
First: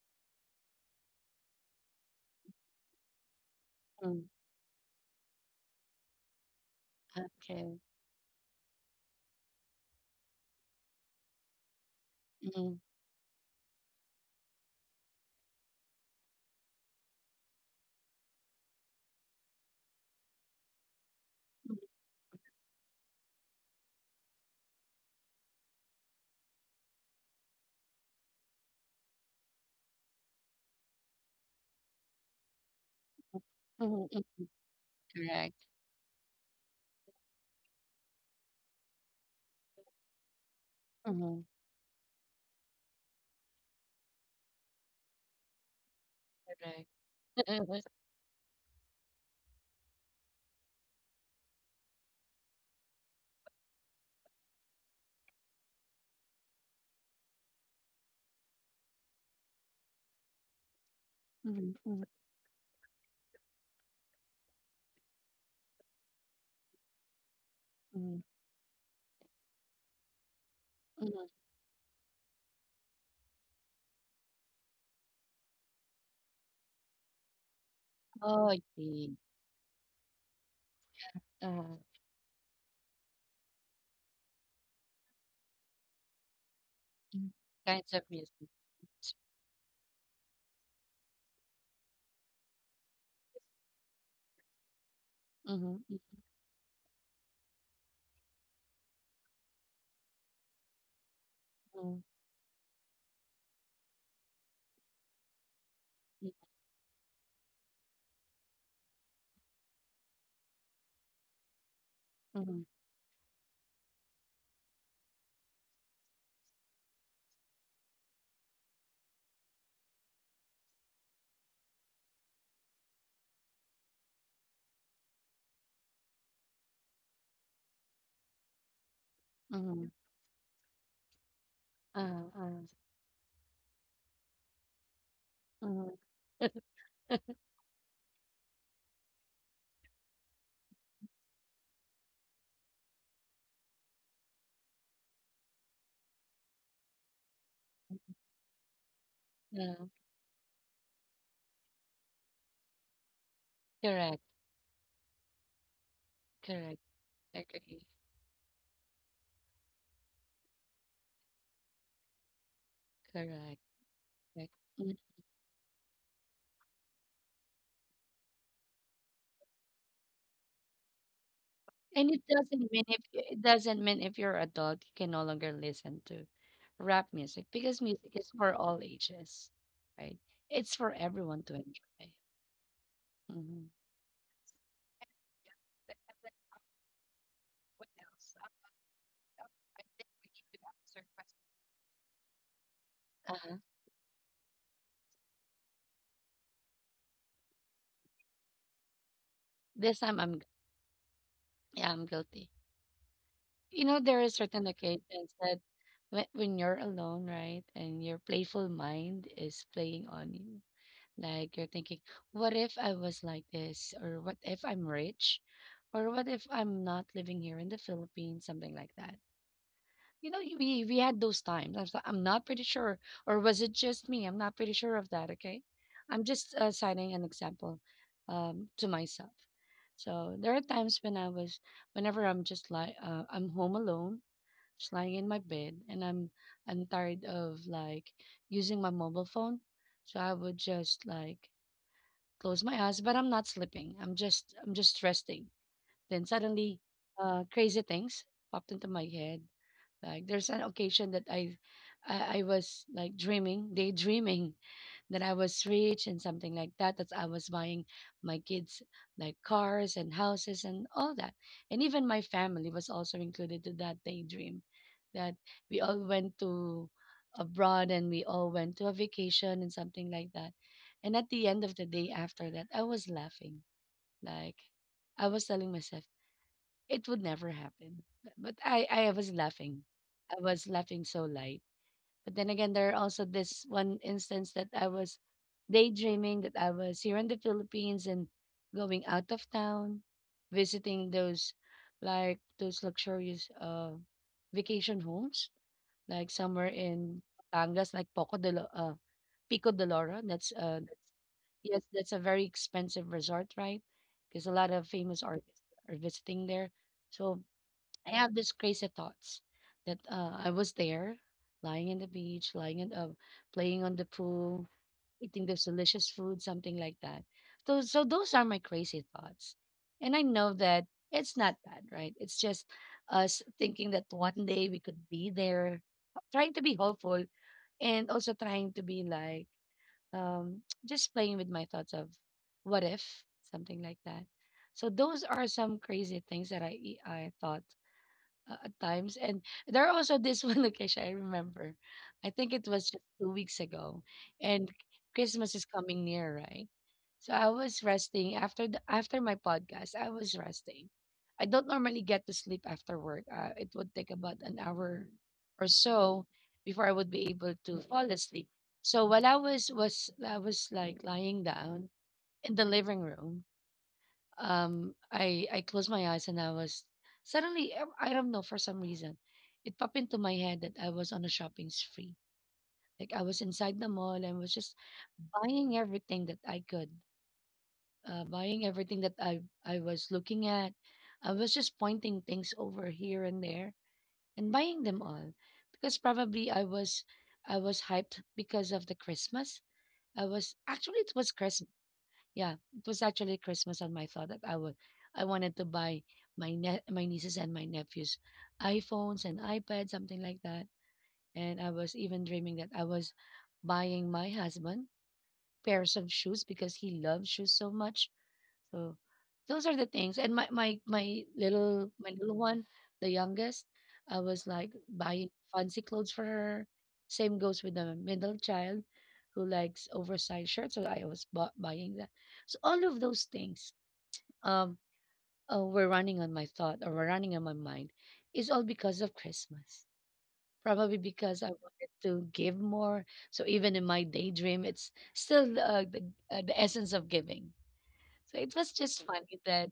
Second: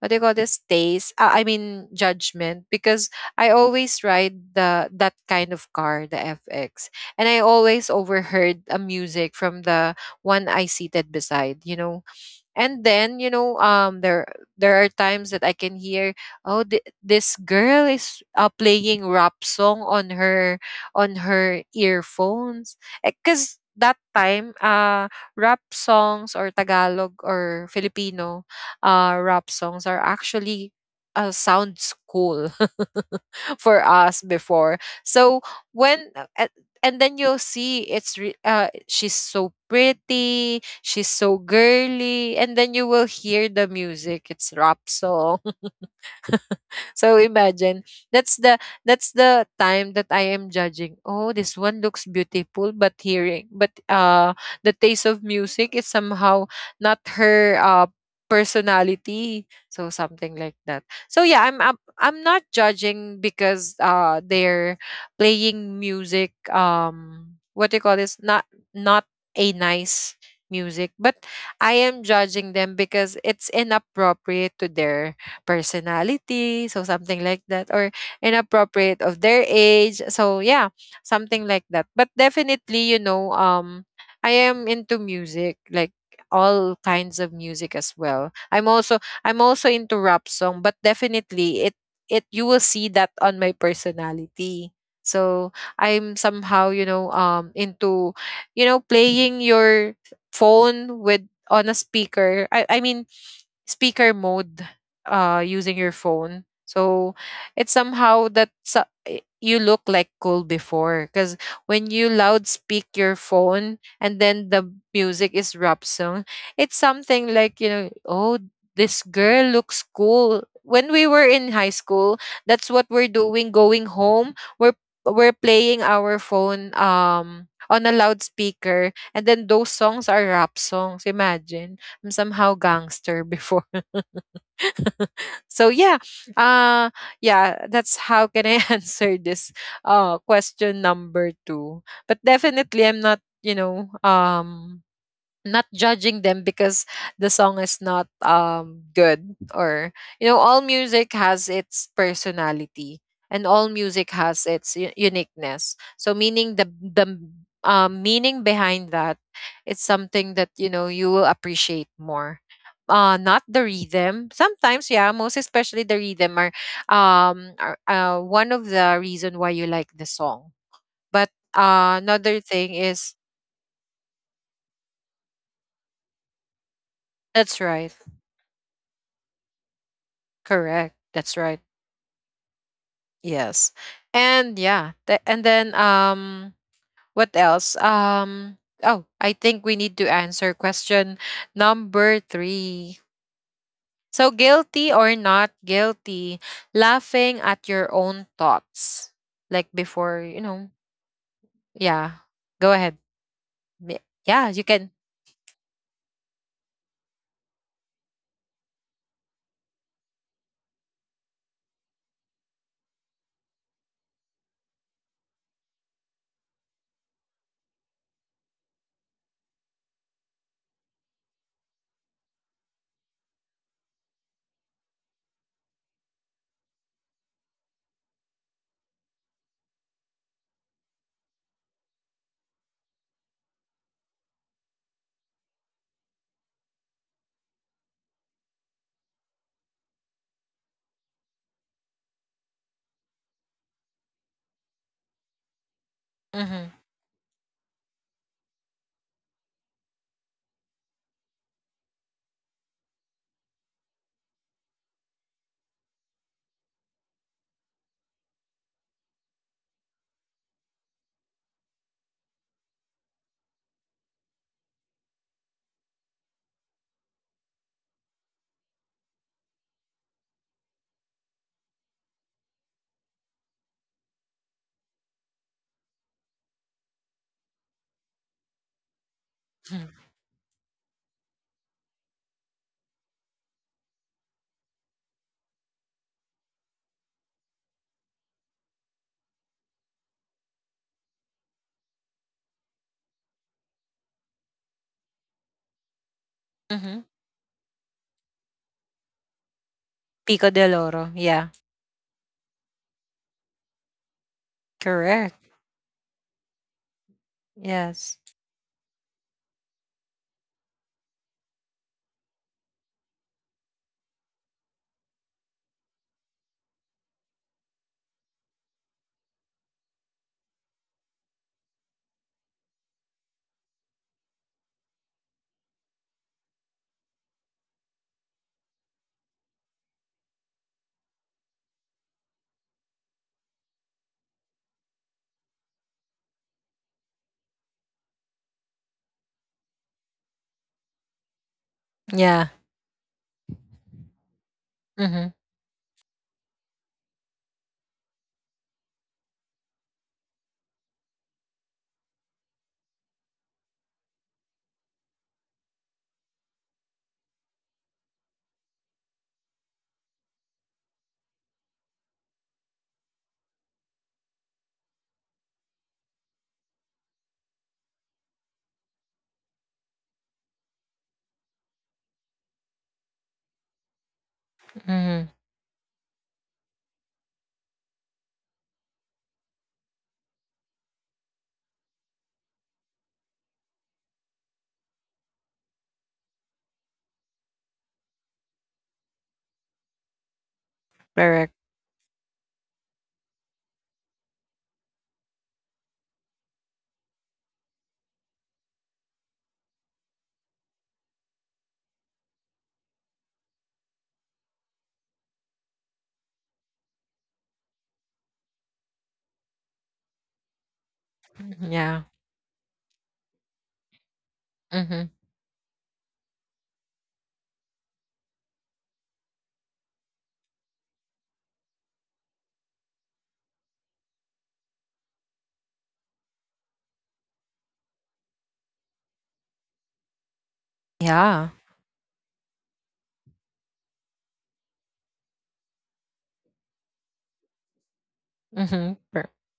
Speaker 1: what do you call this taste, I mean judgment, because I always
Speaker 2: mhm,
Speaker 1: ride the— that kind of car, the FX, and I
Speaker 2: okay.
Speaker 1: always overheard a music from the one I seated beside, you know.
Speaker 2: Mhm,
Speaker 1: And then, you know, there there are times that I can hear, oh, this girl is playing rap song on her— on her earphones. Because that time, rap songs, or Tagalog or Filipino rap songs are actually sounds cool *laughs* for
Speaker 2: mhm, mm,
Speaker 1: us before. So
Speaker 2: correct.
Speaker 1: when— and then you'll see it's she's so pretty, she's so
Speaker 2: Mhm,
Speaker 1: girly, and then you will hear the music, it's rap song.
Speaker 2: correct.
Speaker 1: *laughs* So imagine,
Speaker 2: *laughs*
Speaker 1: that's the that's the time that I am judging. Oh, this one looks beautiful, but hearing, but the taste of music is somehow not her personality. So something like that. So yeah, I'm
Speaker 2: Mhm,
Speaker 1: I'm,
Speaker 2: mhm,
Speaker 1: I'm not judging because they're playing music. What do you call this?
Speaker 2: mhm,
Speaker 1: Not not a nice music, but
Speaker 2: mhm.
Speaker 1: I am judging them because it's inappropriate to their personality, so something like that, or
Speaker 2: Oh, I
Speaker 1: inappropriate
Speaker 2: see.
Speaker 1: of their age. So yeah, something like
Speaker 2: Uh-huh,
Speaker 1: that. But definitely, I am into music, like all kinds
Speaker 2: mm,
Speaker 1: of music
Speaker 2: kinds
Speaker 1: as
Speaker 2: of
Speaker 1: well.
Speaker 2: music.
Speaker 1: I'm also into rap song, but definitely it you will see that on my personality. So
Speaker 2: Mhm,
Speaker 1: I'm somehow, into, you know, playing your phone with— on a
Speaker 2: mhm,
Speaker 1: speaker. I mean speaker mode, using your
Speaker 2: mm,
Speaker 1: phone. So it's somehow that— you look like cool before, because when you loud
Speaker 2: mhm,
Speaker 1: speak your phone, and then the music is rap song, it's something like, you know, oh, this girl looks cool. When we were in high school, that's what we're doing going home, we're we're playing our phone on a loudspeaker, and then those
Speaker 2: mhm,
Speaker 1: songs are rap songs. Imagine,
Speaker 2: uh-huh,
Speaker 1: I'm
Speaker 2: uh-huh,
Speaker 1: somehow gangster before. *laughs* So
Speaker 2: mhm,
Speaker 1: yeah, uh, yeah, that's how can I *laughs* answer this question number two. But definitely, I'm not, not judging them because the song is not good,
Speaker 2: yeah,
Speaker 1: or you know all music has its personality, and all music
Speaker 2: correct,
Speaker 1: has its uniqueness. So meaning
Speaker 2: correct.
Speaker 1: the
Speaker 2: Agree.
Speaker 1: meaning behind that, it's something that, you know, you will appreciate more, not
Speaker 2: Correct.
Speaker 1: the rhythm.
Speaker 2: Correct.
Speaker 1: Sometimes, yeah, most especially the rhythm are one of the reason why you like the song. But
Speaker 2: And it
Speaker 1: another
Speaker 2: doesn't
Speaker 1: thing
Speaker 2: mean if
Speaker 1: is—
Speaker 2: it doesn't mean if you're adult, you can no longer listen to rap music
Speaker 1: that's
Speaker 2: because
Speaker 1: right,
Speaker 2: music is for all ages, right? It's for
Speaker 1: correct, that's
Speaker 2: everyone to
Speaker 1: right.
Speaker 2: enjoy. Hmm.
Speaker 1: Yes. And yeah, and then what else? Oh, I think we need to answer question number 3.
Speaker 2: Uh-huh.
Speaker 1: So, guilty or not guilty, laughing at your own thoughts.
Speaker 2: This
Speaker 1: Like
Speaker 2: time
Speaker 1: before, you know.
Speaker 2: yeah, I'm guilty.
Speaker 1: Yeah. Go ahead.
Speaker 2: You know, there are
Speaker 1: Y-
Speaker 2: certain
Speaker 1: Yeah, you can.
Speaker 2: occasions that when you're alone, right, and your playful mind is playing on you, like you're thinking, what if I was like this? Or what if I'm rich? Or what if I'm not living here in the Philippines? Something like that. You know, we had those times. I'm not pretty sure. Or was it just me? I'm not pretty sure of that. Okay, I'm just citing an example to myself. So there are times when I was, whenever I'm just like I'm home alone, just lying in my bed, and I'm tired of like using my mobile phone. So I would just like close my eyes, but I'm not sleeping. I'm just resting. Then suddenly,
Speaker 1: Mhm.
Speaker 2: crazy things popped into my head. Like there's an occasion that I was like dreaming, daydreaming that I was rich and something like that, that I was buying my kids like cars and houses and all that. And even my family was also included to that daydream that we all went to abroad and we all went to a vacation and something like that. And at the end of the day after that, I was laughing. Like I was telling myself, it would never happen. But I was laughing. I was laughing so light, but then again, there are also this one instance that I was daydreaming that I was here in the Philippines and going out of town, visiting those like those luxurious vacation homes, like somewhere in
Speaker 1: Mhm.
Speaker 2: Batangas, like Pico de Loro. That's uh
Speaker 1: Pico
Speaker 2: that's,
Speaker 1: de Loro.
Speaker 2: yes,
Speaker 1: Yeah.
Speaker 2: that's a very expensive resort, right? Because a lot of famous artists
Speaker 1: Correct.
Speaker 2: are visiting there. So I have these
Speaker 1: Yes.
Speaker 2: crazy thoughts that I was there, lying in the beach, lying in playing on the pool, eating this delicious food, something like that. So those are my crazy thoughts, and I know that it's not bad, right? It's just us thinking that one day we could be there, trying to be hopeful, and also trying to be like *tsk* just playing with my thoughts of what if, something like that. So those are some crazy things that I thought at times. And there are also this *laughs* one occasion I remember. I think it was
Speaker 1: Yeah.
Speaker 2: just 2 weeks ago, and Christmas is
Speaker 1: Mhm.
Speaker 2: coming near, right? So I was resting after the, after my podcast. I was resting. I don't normally get to sleep after work. It would take about an hour or so before I would be able to fall asleep. So while I was like lying down in the living room, I closed my eyes and I was suddenly I don't know, for some reason it popped into my head that I was on a shopping spree. Like I was inside the mall and was just
Speaker 1: Mhm.
Speaker 2: buying everything that I could, buying everything that I was looking at. I was just pointing things over here and there and buying them all because probably I was hyped because of the Christmas. I was actually it was Christmas,
Speaker 1: Correct.
Speaker 2: yeah, it was actually Christmas, and my thought that I would, I wanted to buy my nieces and my nephews iPhones and iPads, something like that. And I was even dreaming that I was buying my husband pairs of shoes because he loves shoes so much. So those are the things. And my my my little my
Speaker 1: Yeah.
Speaker 2: little one, the youngest, I was like buying
Speaker 1: Mhm.
Speaker 2: fancy clothes for her. Same goes with the middle child who likes oversized shirts. So I was buying that. So all of those things um were running on my thought or were running on my mind is all because of Christmas. Probably because I
Speaker 1: Yeah.
Speaker 2: wanted to give more. So even in my daydream, it's still the essence of giving. So it was just
Speaker 1: Mm-hmm.
Speaker 2: funny that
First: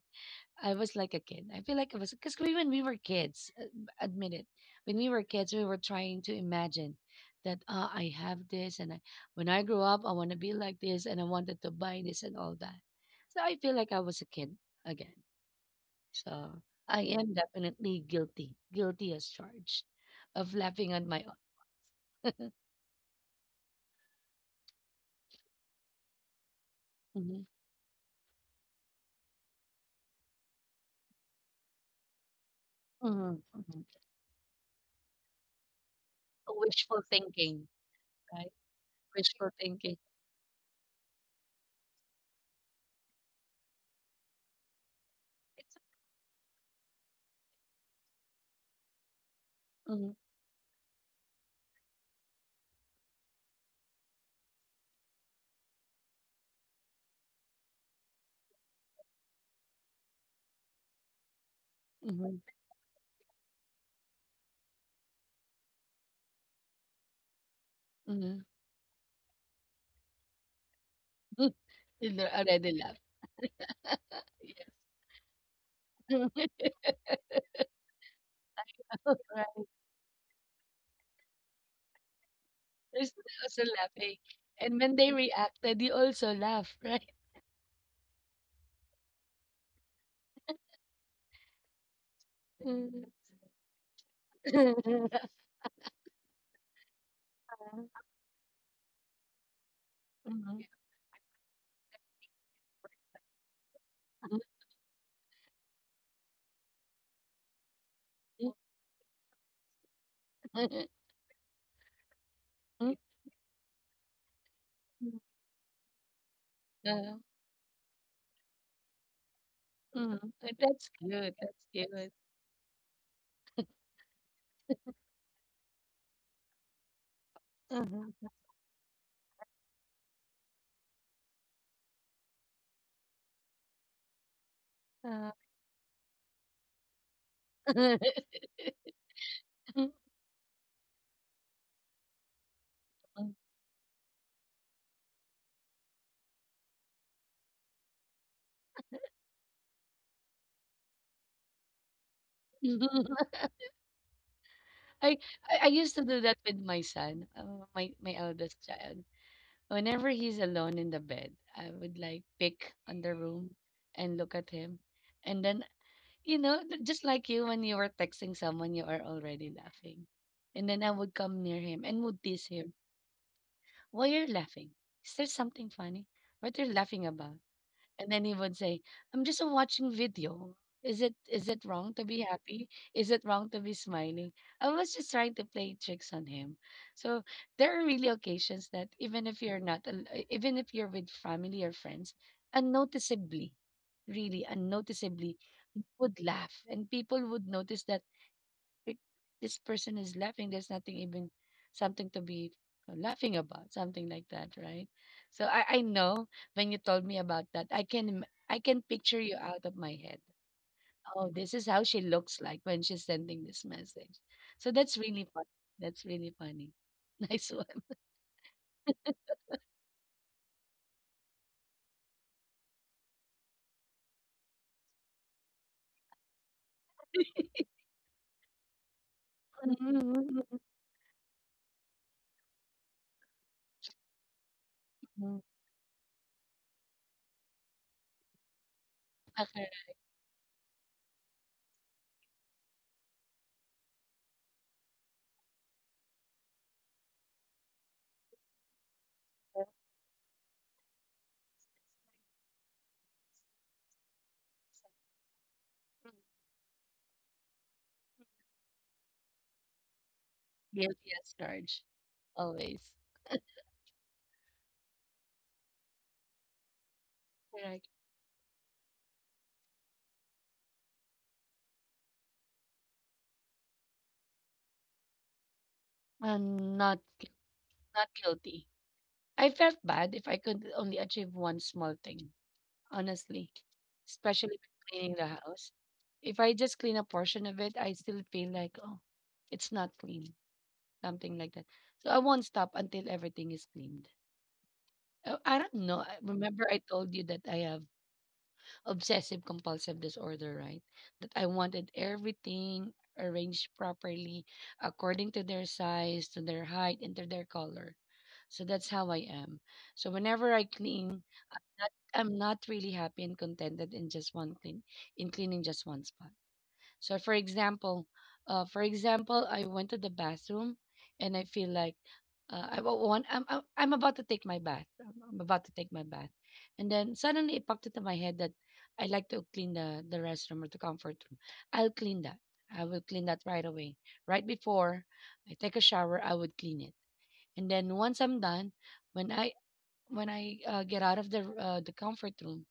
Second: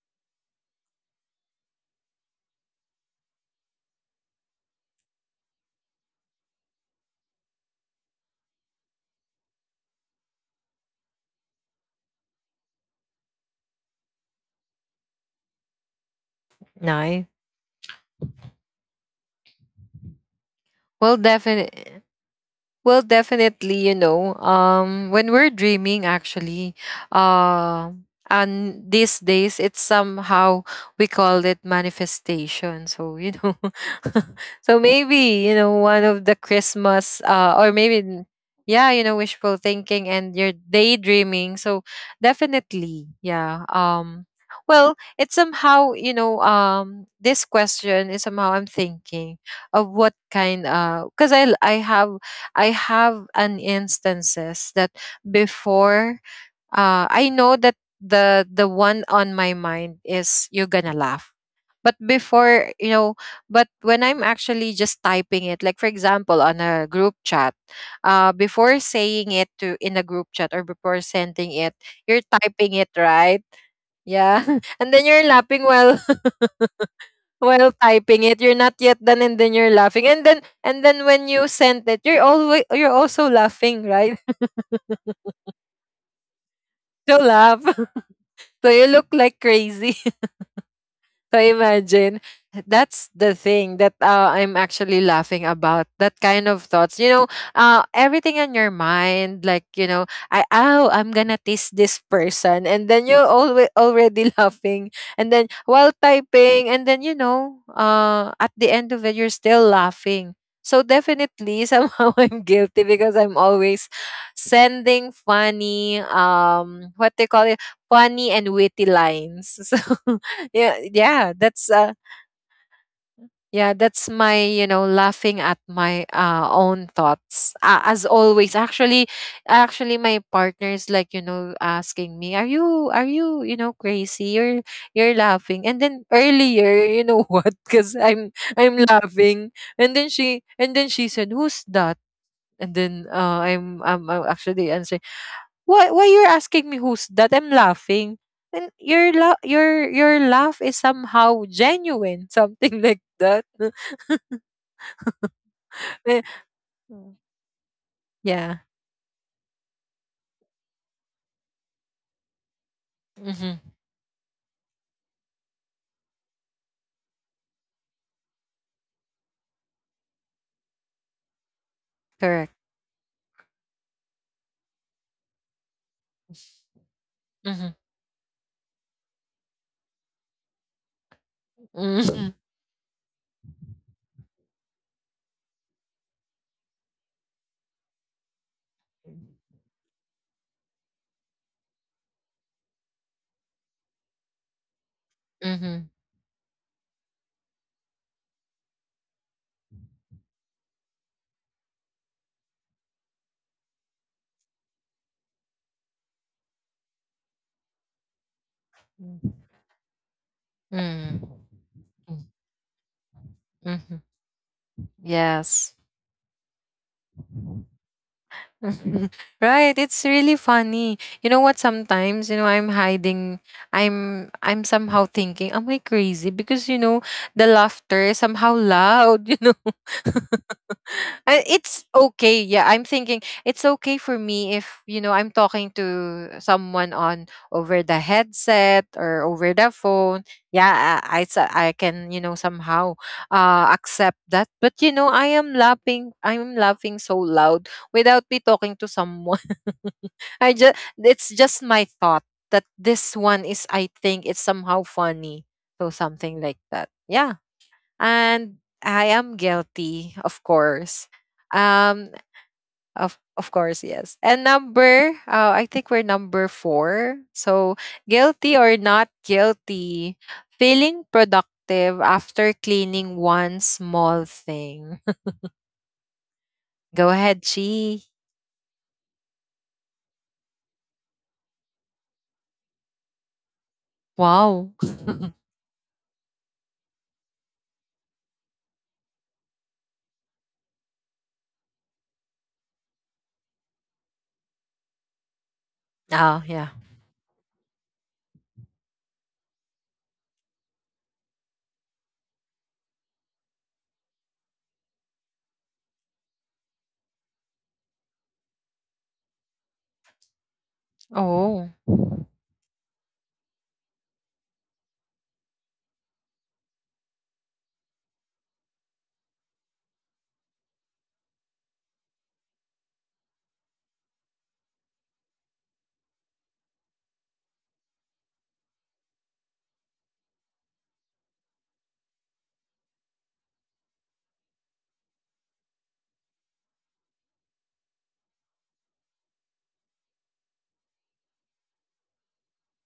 Speaker 2: I was like a kid. I feel like I was because we, when we were kids, admit it, when we were kids, we were trying to imagine that I have this, and I, when I grow up, I want to be like this, and I wanted to buy this and all that. So I feel like I was a kid again. So I
Speaker 1: No.
Speaker 2: am definitely guilty, guilty as charged, of laughing at
Speaker 1: Well,
Speaker 2: my own.
Speaker 1: definitely. Well, definitely, you know, when we're dreaming, actually,
Speaker 2: Mhm,
Speaker 1: uh, and these days it's somehow, we call it manifestation. So, you
Speaker 2: mhm,
Speaker 1: know,
Speaker 2: mhm.
Speaker 1: *laughs* so maybe, you know, one of the
Speaker 2: Wishful
Speaker 1: Christmas,
Speaker 2: thinking,
Speaker 1: or maybe
Speaker 2: right?
Speaker 1: yeah, you know,
Speaker 2: Wishful
Speaker 1: wishful
Speaker 2: thinking.
Speaker 1: thinking and your daydreaming. So definitely, yeah. Well, it's somehow, you know, this question is somehow, I'm thinking of
Speaker 2: Mm-hmm,
Speaker 1: what kind because I have— I have an instances that before, I know that the one on my mind is you're gonna laugh. But
Speaker 2: mm-hmm,
Speaker 1: before, you know, but when I'm actually just typing it, like for example on a group chat,
Speaker 2: mm-hmm.
Speaker 1: before saying it to in a group chat, or before sending it,
Speaker 2: *laughs*
Speaker 1: you're typing
Speaker 2: Already
Speaker 1: it,
Speaker 2: laughed.
Speaker 1: right, yeah, *laughs* and then you're laughing while
Speaker 2: Yeah.
Speaker 1: *laughs* while typing it, you're not yet done, and then
Speaker 2: *laughs*
Speaker 1: you're laughing, and then when you sent it, you're always— you're
Speaker 2: There's
Speaker 1: also
Speaker 2: also
Speaker 1: laughing, right?
Speaker 2: laughing. And when they reacted, you also laugh, right?
Speaker 1: *laughs* So laugh, *laughs* so you look like crazy. *laughs* So imagine,
Speaker 2: Mm.
Speaker 1: that's the thing that, I'm actually
Speaker 2: *laughs*
Speaker 1: laughing about. That kind of thoughts, you know, everything in your mind, like, you know, I—
Speaker 2: Mhm.
Speaker 1: oh, I'm gonna tease this person, and then you're always already *laughs*
Speaker 2: Mhm.
Speaker 1: laughing, and then while typing, and then, you know, at the end of it, you're still laughing. So definitely, *laughs* somehow I'm guilty because I'm always sending funny, what
Speaker 2: Uh,
Speaker 1: they call it, funny and witty lines. *laughs*
Speaker 2: mhm.
Speaker 1: So yeah,
Speaker 2: That's good. That's
Speaker 1: that's
Speaker 2: good.
Speaker 1: yeah, that's my, you know, laughing at my own thoughts, as
Speaker 2: Mhm.
Speaker 1: always. Actually, actually my partner is like, you know, asking me, are you, you know, crazy? You're— you're
Speaker 2: Uh,
Speaker 1: laughing. And then earlier, you know, *laughs* what? Because I'm
Speaker 2: *laughs*
Speaker 1: laughing, and then she— and then she said, who's that? And then, I'm, I'm actually answering, why— why you're asking me who's that? I'm laughing. And your your— your laugh is somehow genuine, *laughs* something like that. *laughs*
Speaker 2: I, I used to
Speaker 1: Eh,
Speaker 2: do that with my son, my my
Speaker 1: yeah.
Speaker 2: eldest child. Whenever he's alone in the bed, I would like pick on the
Speaker 1: Mm-hmm.
Speaker 2: room and look at him, and then you know, just like you, when you were texting someone, you are already laughing. And then I would come near him and would
Speaker 1: Correct.
Speaker 2: tease him. Why you're laughing? Is there something funny? What are you laughing about?
Speaker 1: Mm-hmm.
Speaker 2: And then he would say, I'm just watching video. Is it wrong to
Speaker 1: Mm-hmm.
Speaker 2: be happy? Is it wrong to be smiling? I was just trying to play tricks on him. So there are really occasions that even if you're not even if you're with family or friends, unnoticeably, really unnoticeably,
Speaker 1: Mm-hmm.
Speaker 2: you would laugh and people would notice that, "Wait, this person is laughing. There's nothing even something to be laughing about," something like that, right? So I know when you told me about that, I can picture you out of my head.
Speaker 1: Mm-hmm.
Speaker 2: Oh, this is how she looks like when she's sending this
Speaker 1: Mm-hmm.
Speaker 2: message. So that's really fun.
Speaker 1: Yes.
Speaker 2: That's really funny. *laughs* Nice one.
Speaker 1: *laughs* Right, it's really funny. You know what, sometimes, you know, I'm hiding— I'm somehow thinking, am I crazy? Because, you know, the
Speaker 2: *laughs*
Speaker 1: laughter is somehow loud, *laughs* you know. *laughs*
Speaker 2: Mhm.
Speaker 1: It's okay. Yeah, I'm thinking it's okay for me if, you know, I'm talking to someone on— over the headset or
Speaker 2: Ah,
Speaker 1: over the phone. Yeah, I, I can, you know, somehow accept that. But, you know, I am laughing. I'm laughing so loud without me talking to someone. *laughs* I just— it's just my thought that this one is, I think it's somehow funny. So something like that. Yeah, and I am guilty, of course.
Speaker 2: guilty as charged,
Speaker 1: Um,
Speaker 2: always.
Speaker 1: of course, yes. And number, I think we're number four. So,
Speaker 2: Correct.
Speaker 1: guilty or not guilty, feeling productive after cleaning one small thing.
Speaker 2: I'm
Speaker 1: *laughs* Go
Speaker 2: not
Speaker 1: ahead, Chi.
Speaker 2: not guilty. I felt bad if I could only achieve one small thing, honestly, especially
Speaker 1: Wow.
Speaker 2: with cleaning the
Speaker 1: *laughs*
Speaker 2: house. If I just clean a portion of it, I still feel like, oh, it's not clean, something like that. So I won't stop until everything is cleaned. I don't know.
Speaker 1: Oh yeah.
Speaker 2: Remember, I told you that I have obsessive compulsive disorder, right? That I wanted everything arranged properly according to their size, to their height, and to their color. So that's how I am. So whenever I clean,
Speaker 1: Oh,
Speaker 2: not I'm not really happy and contented in just one clean, in cleaning just one spot. So for example, I went to the bathroom and I feel like I wa- want I'm about to take my bath. I'm about to take my bath, and then suddenly it popped into my head that I like to clean the restroom or the comfort room. I'll clean that. I will clean that right away. Right before I take a shower, I would clean it. And then once I'm done, when I when I get out of the the comfort room,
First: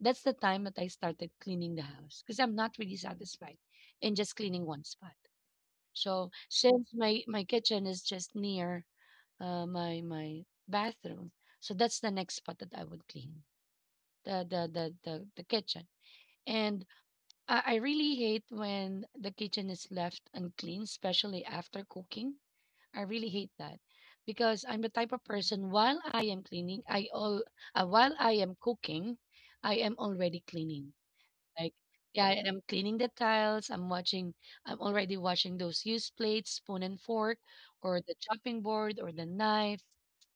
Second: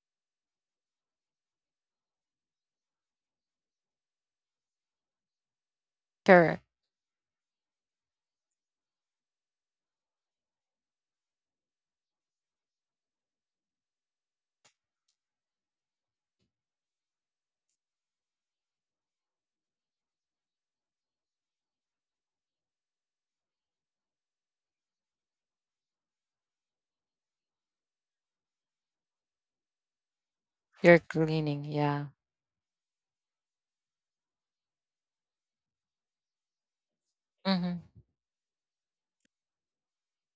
Speaker 2: that's the time that I started cleaning the house because I'm not really satisfied in just cleaning one spot. So
Speaker 1: correct.
Speaker 2: since my kitchen is just near my bathroom, so that's the next spot that I would clean, the kitchen. And I really hate when the kitchen is left unclean, especially after cooking. I really hate that because I'm the type of person while I am cleaning, I all while I am cooking, I am already cleaning.
Speaker 1: You're cleaning.
Speaker 2: Like,
Speaker 1: Yeah.
Speaker 2: yeah, and I'm cleaning the tiles. I'm watching. I'm already watching those used plates, spoon and fork,
Speaker 1: Mm-hmm.
Speaker 2: or the chopping board, or the knife,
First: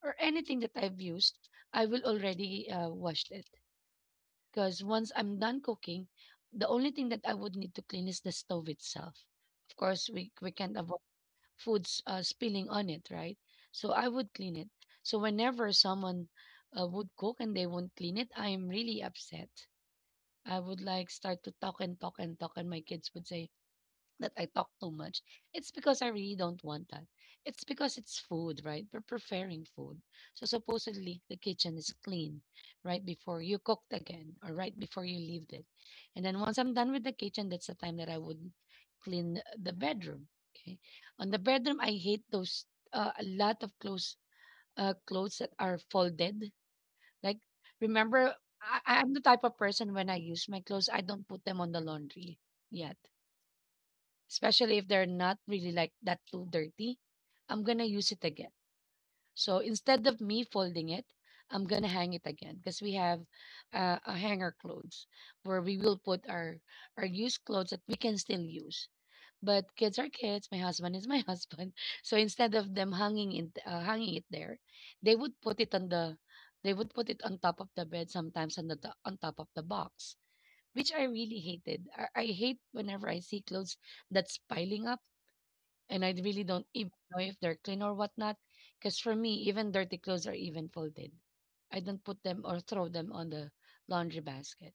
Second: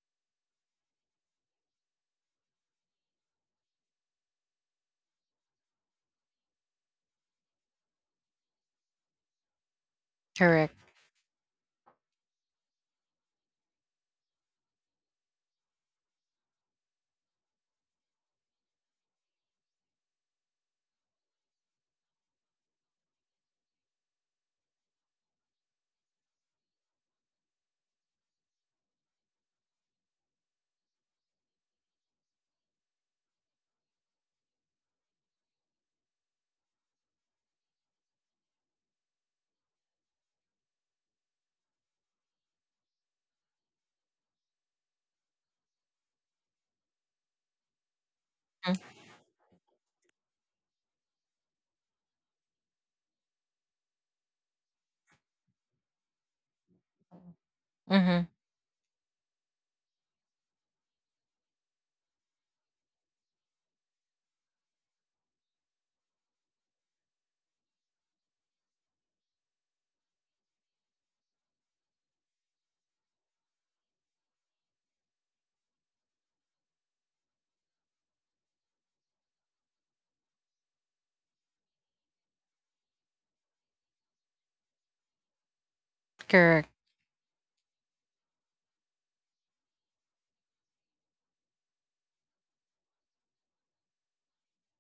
Speaker 2: or anything that I've used. I will already wash it because once I'm done cooking, the only thing that I would need to clean is the stove itself. Of course, we can't
Speaker 1: Correct.
Speaker 2: avoid foods spilling on it, right? So I would clean it. So whenever someone would cook and they won't clean it, I am really upset. I would like start to talk and talk and talk, and my kids would say that I talk too much. It's because I really don't want that. It's because it's food, right? We're preparing food. So supposedly the kitchen is clean right before you cooked again or right before you leave it. And then once I'm done with the kitchen, that's the time that I would clean the bedroom. Okay. On the bedroom, I hate those a lot of clothes clothes that are folded. Like remember, I'm the type of person when I use my clothes, I don't put them on the laundry yet, especially if they're not really like that too dirty, I'm gonna
Speaker 1: Mm-hmm.
Speaker 2: use
Speaker 1: Mm-hmm.
Speaker 2: it again. So instead of me folding it, I'm gonna hang it again because we have a hanger clothes where we will put our used clothes that we can still use. But kids are kids. My husband is my *laughs* husband. So instead of them hanging in hanging it there, they would put it on they would put it on top of the bed, sometimes on the on top of the box, which I really hated. I hate whenever I see clothes that's piling up, and I really
Speaker 1: Correct.
Speaker 2: don't even know if they're clean or whatnot. Because for me, even dirty clothes are even folded. I don't put them or throw them on the laundry basket.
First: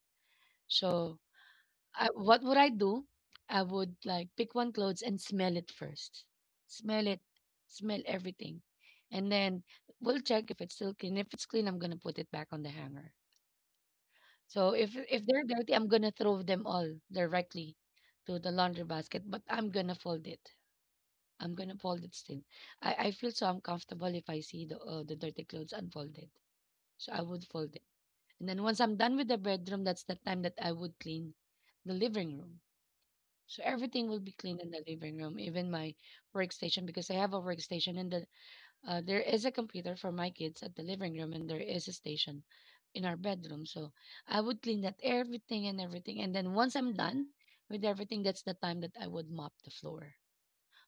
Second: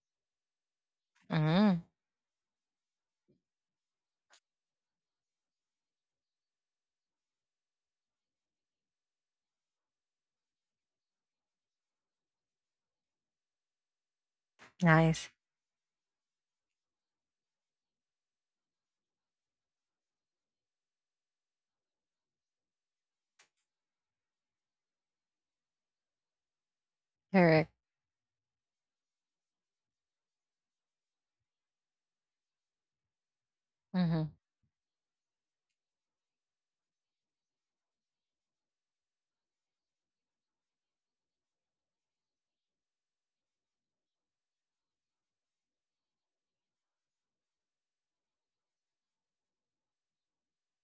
Speaker 2: So,
Speaker 1: Mm-hmm.
Speaker 2: I, what would I do? I would like pick one clothes and smell it first. Smell it, smell everything, and then we'll check if it's still clean. If it's clean, I'm gonna put it back on the hanger. So if
Speaker 1: Nice.
Speaker 2: they're dirty, I'm gonna throw them all directly to the laundry basket, but I'm gonna fold it. I'm gonna fold it still. I feel so uncomfortable if I see the dirty clothes unfolded. So I would
Speaker 1: Correct.
Speaker 2: fold it. And then once I'm done with the bedroom, that's the time that I would clean the living room. So everything will
Speaker 1: Mm-hmm.
Speaker 2: be clean in the living room, even my workstation, because I have a workstation and there is a computer for my kids at the living room, and there is a station in our bedroom. So I would clean that everything and everything. And then once I'm done with everything, that's the time that I would mop the floor,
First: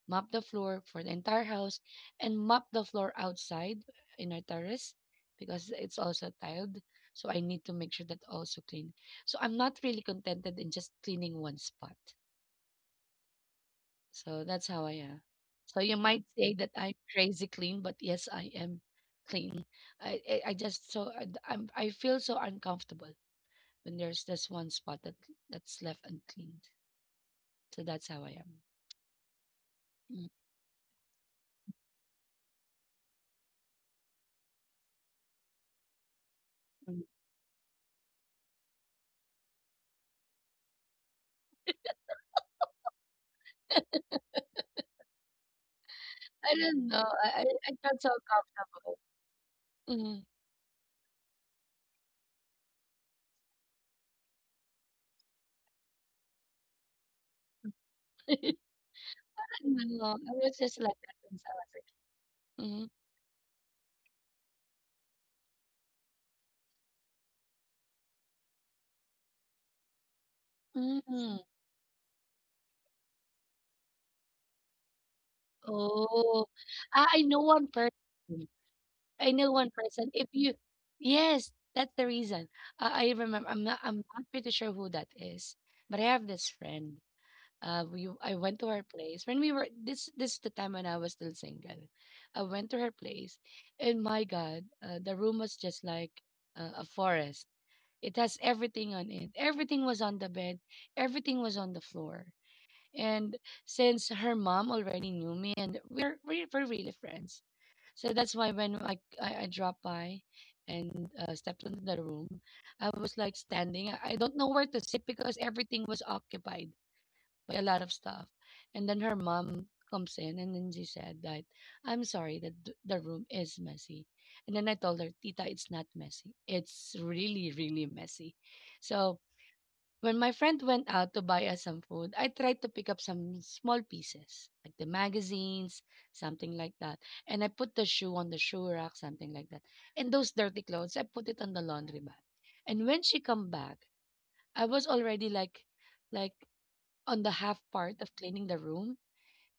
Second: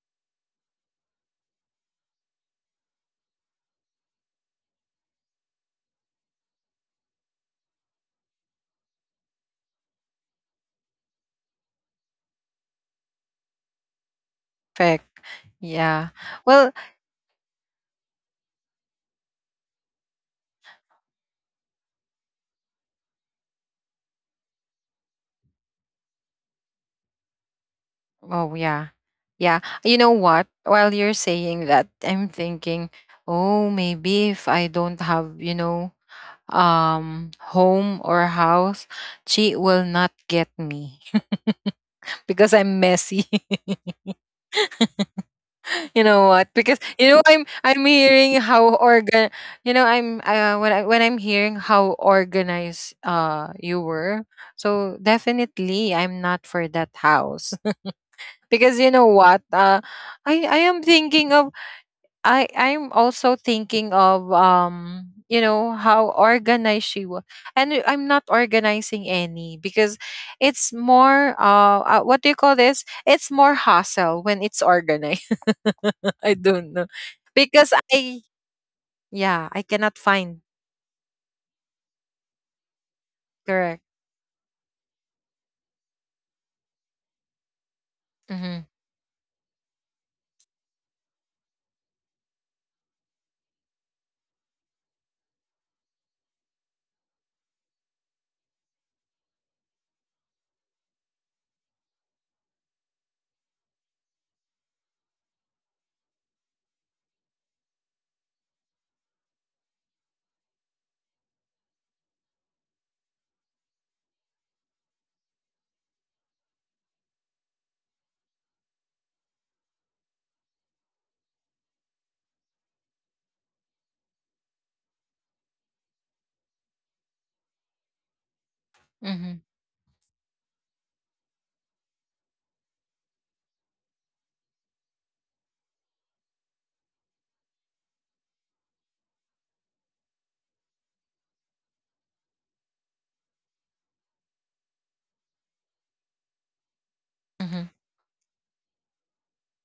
Speaker 2: mop the floor for the entire house, and mop the floor outside in our terrace because it's also tiled. So I need to make sure that also clean. So I'm not really contented in just cleaning one spot. So that's how I
Speaker 1: Perfect.
Speaker 2: am. So you
Speaker 1: Yeah.
Speaker 2: might say that
Speaker 1: Well,
Speaker 2: I'm crazy clean, but yes, I am clean. I just so I I feel so uncomfortable when there's this one spot that that's left uncleaned. So that's how I
Speaker 1: oh
Speaker 2: am.
Speaker 1: yeah. Yeah. You know
Speaker 2: Mm.
Speaker 1: what? While you're saying that, I'm thinking, oh, maybe if I don't have, you know, home or house, she will not get me *laughs* because I'm messy. *laughs* *laughs* You know what?
Speaker 2: I
Speaker 1: Because
Speaker 2: don't know.
Speaker 1: you know
Speaker 2: I I,
Speaker 1: I'm
Speaker 2: I
Speaker 1: I'm
Speaker 2: felt so
Speaker 1: hearing how organ— you know I'm
Speaker 2: comfortable.
Speaker 1: when I'm hearing how organized you were. So definitely I'm not for that house.
Speaker 2: No,
Speaker 1: Because you know what,
Speaker 2: *laughs* I
Speaker 1: i
Speaker 2: was
Speaker 1: i
Speaker 2: just
Speaker 1: am
Speaker 2: like that dun
Speaker 1: thinking
Speaker 2: sa
Speaker 1: of— i
Speaker 2: mhm,
Speaker 1: i'm also thinking of, you know, how organized she was, and I'm not organizing any, because it's
Speaker 2: hmm,
Speaker 1: more what do you call this, it's more hassle when it's organized. *laughs*
Speaker 2: oh.
Speaker 1: I don't know,
Speaker 2: Ah, I know one
Speaker 1: because I—
Speaker 2: person, I know
Speaker 1: yeah,
Speaker 2: one
Speaker 1: I
Speaker 2: person,
Speaker 1: cannot
Speaker 2: if you
Speaker 1: find.
Speaker 2: yes, that's the reason. I remember,
Speaker 1: Correct.
Speaker 2: I'm not pretty sure who that is, but I have this friend, we I went to
Speaker 1: Mm-hmm,
Speaker 2: her place when we were this is the time when I was still single. I went to her place, and my God, the room was just like, a forest. It has everything on it. Everything was on the bed, everything was on the floor. And since her mom already knew me, and we're really friends, so that's why when I dropped by and stepped into the room, I was like standing. I don't know where to sit because everything was occupied by a lot of stuff. And then her mom comes in, and then she said that I'm sorry that the room is messy. And then I told her, Tita, it's not messy. It's really really messy. So
Speaker 1: mm-hmm,
Speaker 2: when my friend went out to buy us some food, I tried to pick up some small pieces, like the magazines, something like that. And I put the shoe on the shoe rack, something like that. And those dirty clothes, I put it on the laundry bag. And when she come back, I was already like like on the
Speaker 1: mm-hmm,
Speaker 2: half part of cleaning the room.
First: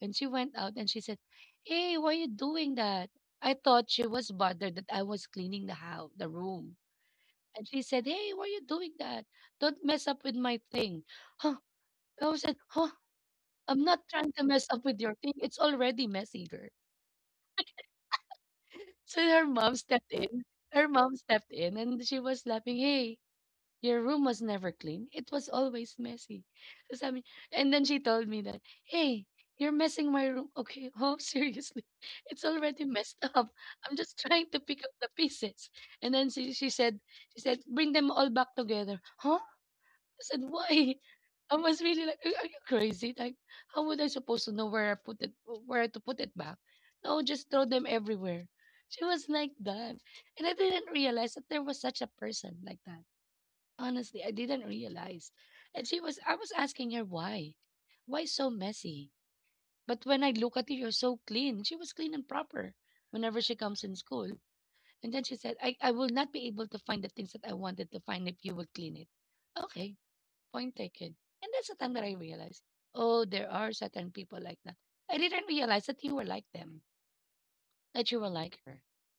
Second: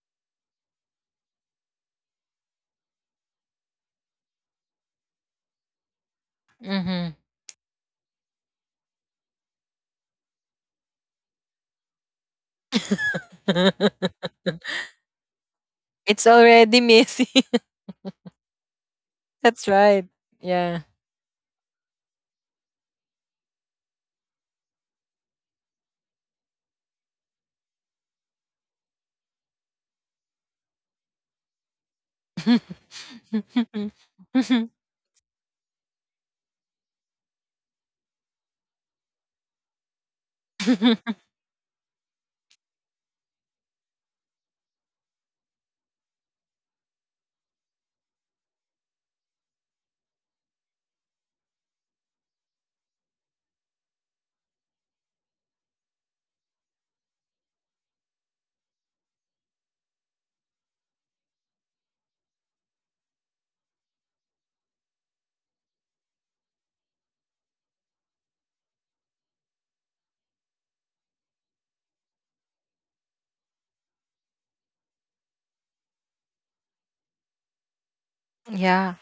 Speaker 2: And she went out and she said, Hey, why are you doing that? I thought she was bothered that I was cleaning the house, the room.
Speaker 1: mm-hmm.
Speaker 2: And she said, Hey, why are you doing that? Don't mess up with my thing. Huh? I was like, huh, I'm not trying to mess
Speaker 1: *laughs*
Speaker 2: up with your thing. It's already
Speaker 1: It's
Speaker 2: messy, girl.
Speaker 1: already messy.
Speaker 2: So
Speaker 1: *laughs*
Speaker 2: her
Speaker 1: That's
Speaker 2: mom
Speaker 1: right.
Speaker 2: stepped in.
Speaker 1: Yeah.
Speaker 2: Her mom stepped in and she was laughing, hey, your room was never clean. It was always messy. So sabi, and then she told me that, hey, you're messing my room. Okay, oh, *laughs* seriously. It's already messed *laughs* up.
Speaker 1: *laughs*
Speaker 2: I'm just trying to pick up the pieces. And then she said, she said, bring them all back together. Huh? I said, why? I was really like, are you crazy? Like, how would I supposed to know where I put it, where to put it back? No, just throw them everywhere. She was like that. And I didn't realize that there was such a person like that. Honestly, I didn't realize. And she was, I was asking her why. Why so messy? But when I look at you, you're so clean. She was clean and proper whenever she comes in school. And then she said, I will not be able to find the things that I wanted to find if you will clean it. Okay. Point taken. And that's the time that I realized, oh, there are certain people like that. I didn't realize that you were like them, that you were like her.
Speaker 1: Yeah.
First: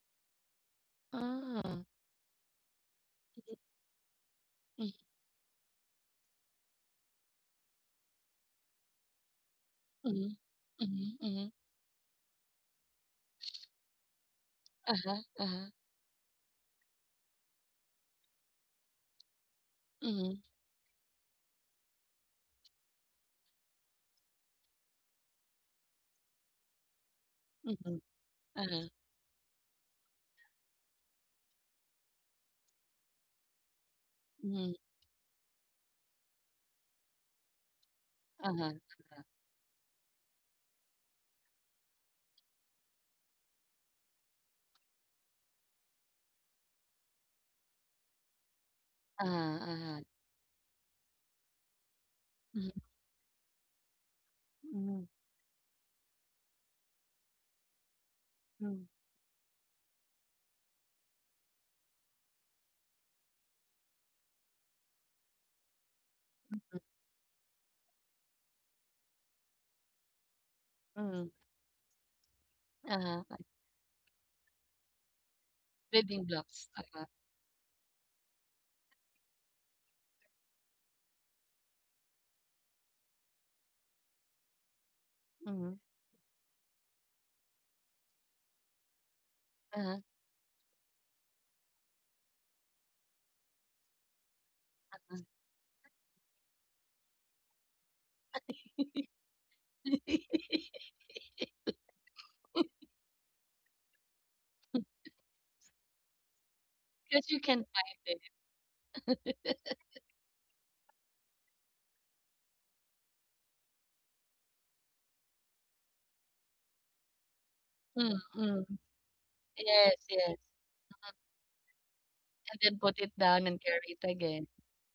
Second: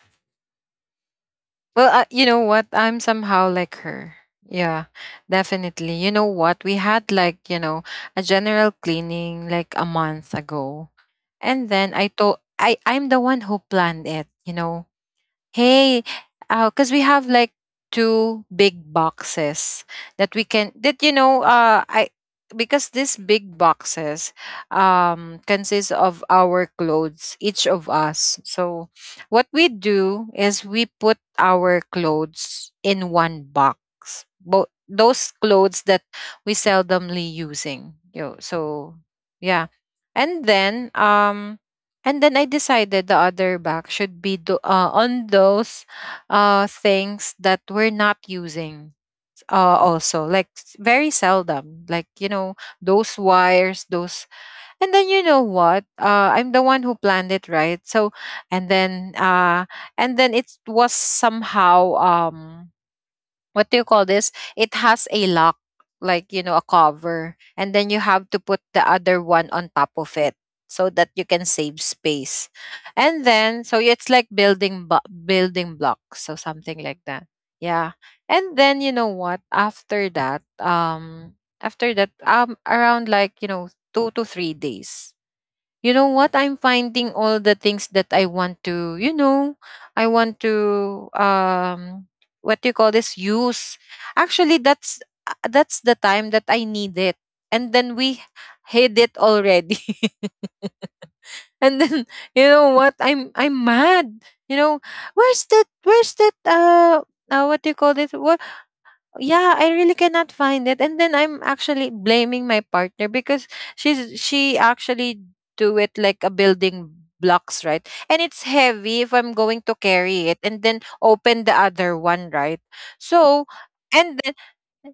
Speaker 2: Ah.
Speaker 1: Well, you know what? I'm somehow like her. Yeah,
Speaker 2: Mm-hmm.
Speaker 1: definitely. You know what? We had, like, you know, a general cleaning like a month
Speaker 2: Mm-hmm.
Speaker 1: ago.
Speaker 2: Mm-hmm.
Speaker 1: And then I told— I I'm the one who planned it, you know.
Speaker 2: Uh-huh. Uh-huh.
Speaker 1: Hey, because we have like two big boxes that we
Speaker 2: Mm-hmm.
Speaker 1: can that you know I because these big boxes consist of our clothes, each of
Speaker 2: Mm-hmm.
Speaker 1: us. So
Speaker 2: Uh-huh.
Speaker 1: what we do is we put our clothes in one box. Both
Speaker 2: Mm-hmm.
Speaker 1: those clothes that we seldomly using. You know,
Speaker 2: Uh-huh.
Speaker 1: so yeah. And then um and then I decided the other back should be do, on those things that we're not using,
Speaker 2: Uh-huh. Uh-huh.
Speaker 1: also, like very seldom, like, you know,
Speaker 2: Mm-hmm.
Speaker 1: those wires, those. And
Speaker 2: Mm-hmm.
Speaker 1: then you know what? I'm the one who planned it, right? So, and then, uh, and then it was somehow. What do you call this? It has a lock, like you know, a cover, and then you have to put the other one on top of it so that you
Speaker 2: Mm-hmm.
Speaker 1: can save space. And
Speaker 2: Uh-huh. Like
Speaker 1: then so it's like building blocks, so
Speaker 2: building
Speaker 1: something
Speaker 2: blocks.
Speaker 1: like
Speaker 2: Uh-huh.
Speaker 1: that. Yeah. And then you know what? After that, around like you know 2 to 3 days,
Speaker 2: Mm-hmm.
Speaker 1: you know what, I'm finding all the things that I want to, you know, I
Speaker 2: Uh-huh.
Speaker 1: want to what do you call this use, actually that's the time that I need it, and then we hid it
Speaker 2: Because
Speaker 1: already.
Speaker 2: *laughs*
Speaker 1: *laughs* And then you know what? I'm mad, you know, where's that
Speaker 2: you
Speaker 1: what do you
Speaker 2: can
Speaker 1: call this?
Speaker 2: find
Speaker 1: Yeah, I
Speaker 2: it.
Speaker 1: really cannot find it, and then I'm actually blaming my partner because she actually do it like a building blocks, right?
Speaker 2: *laughs* Mm,
Speaker 1: And it's
Speaker 2: mm.
Speaker 1: heavy if I'm going to
Speaker 2: Yes,
Speaker 1: carry
Speaker 2: yes.
Speaker 1: it and then open the other one,
Speaker 2: And
Speaker 1: right?
Speaker 2: then put it
Speaker 1: So
Speaker 2: down and carry it
Speaker 1: and then
Speaker 2: again.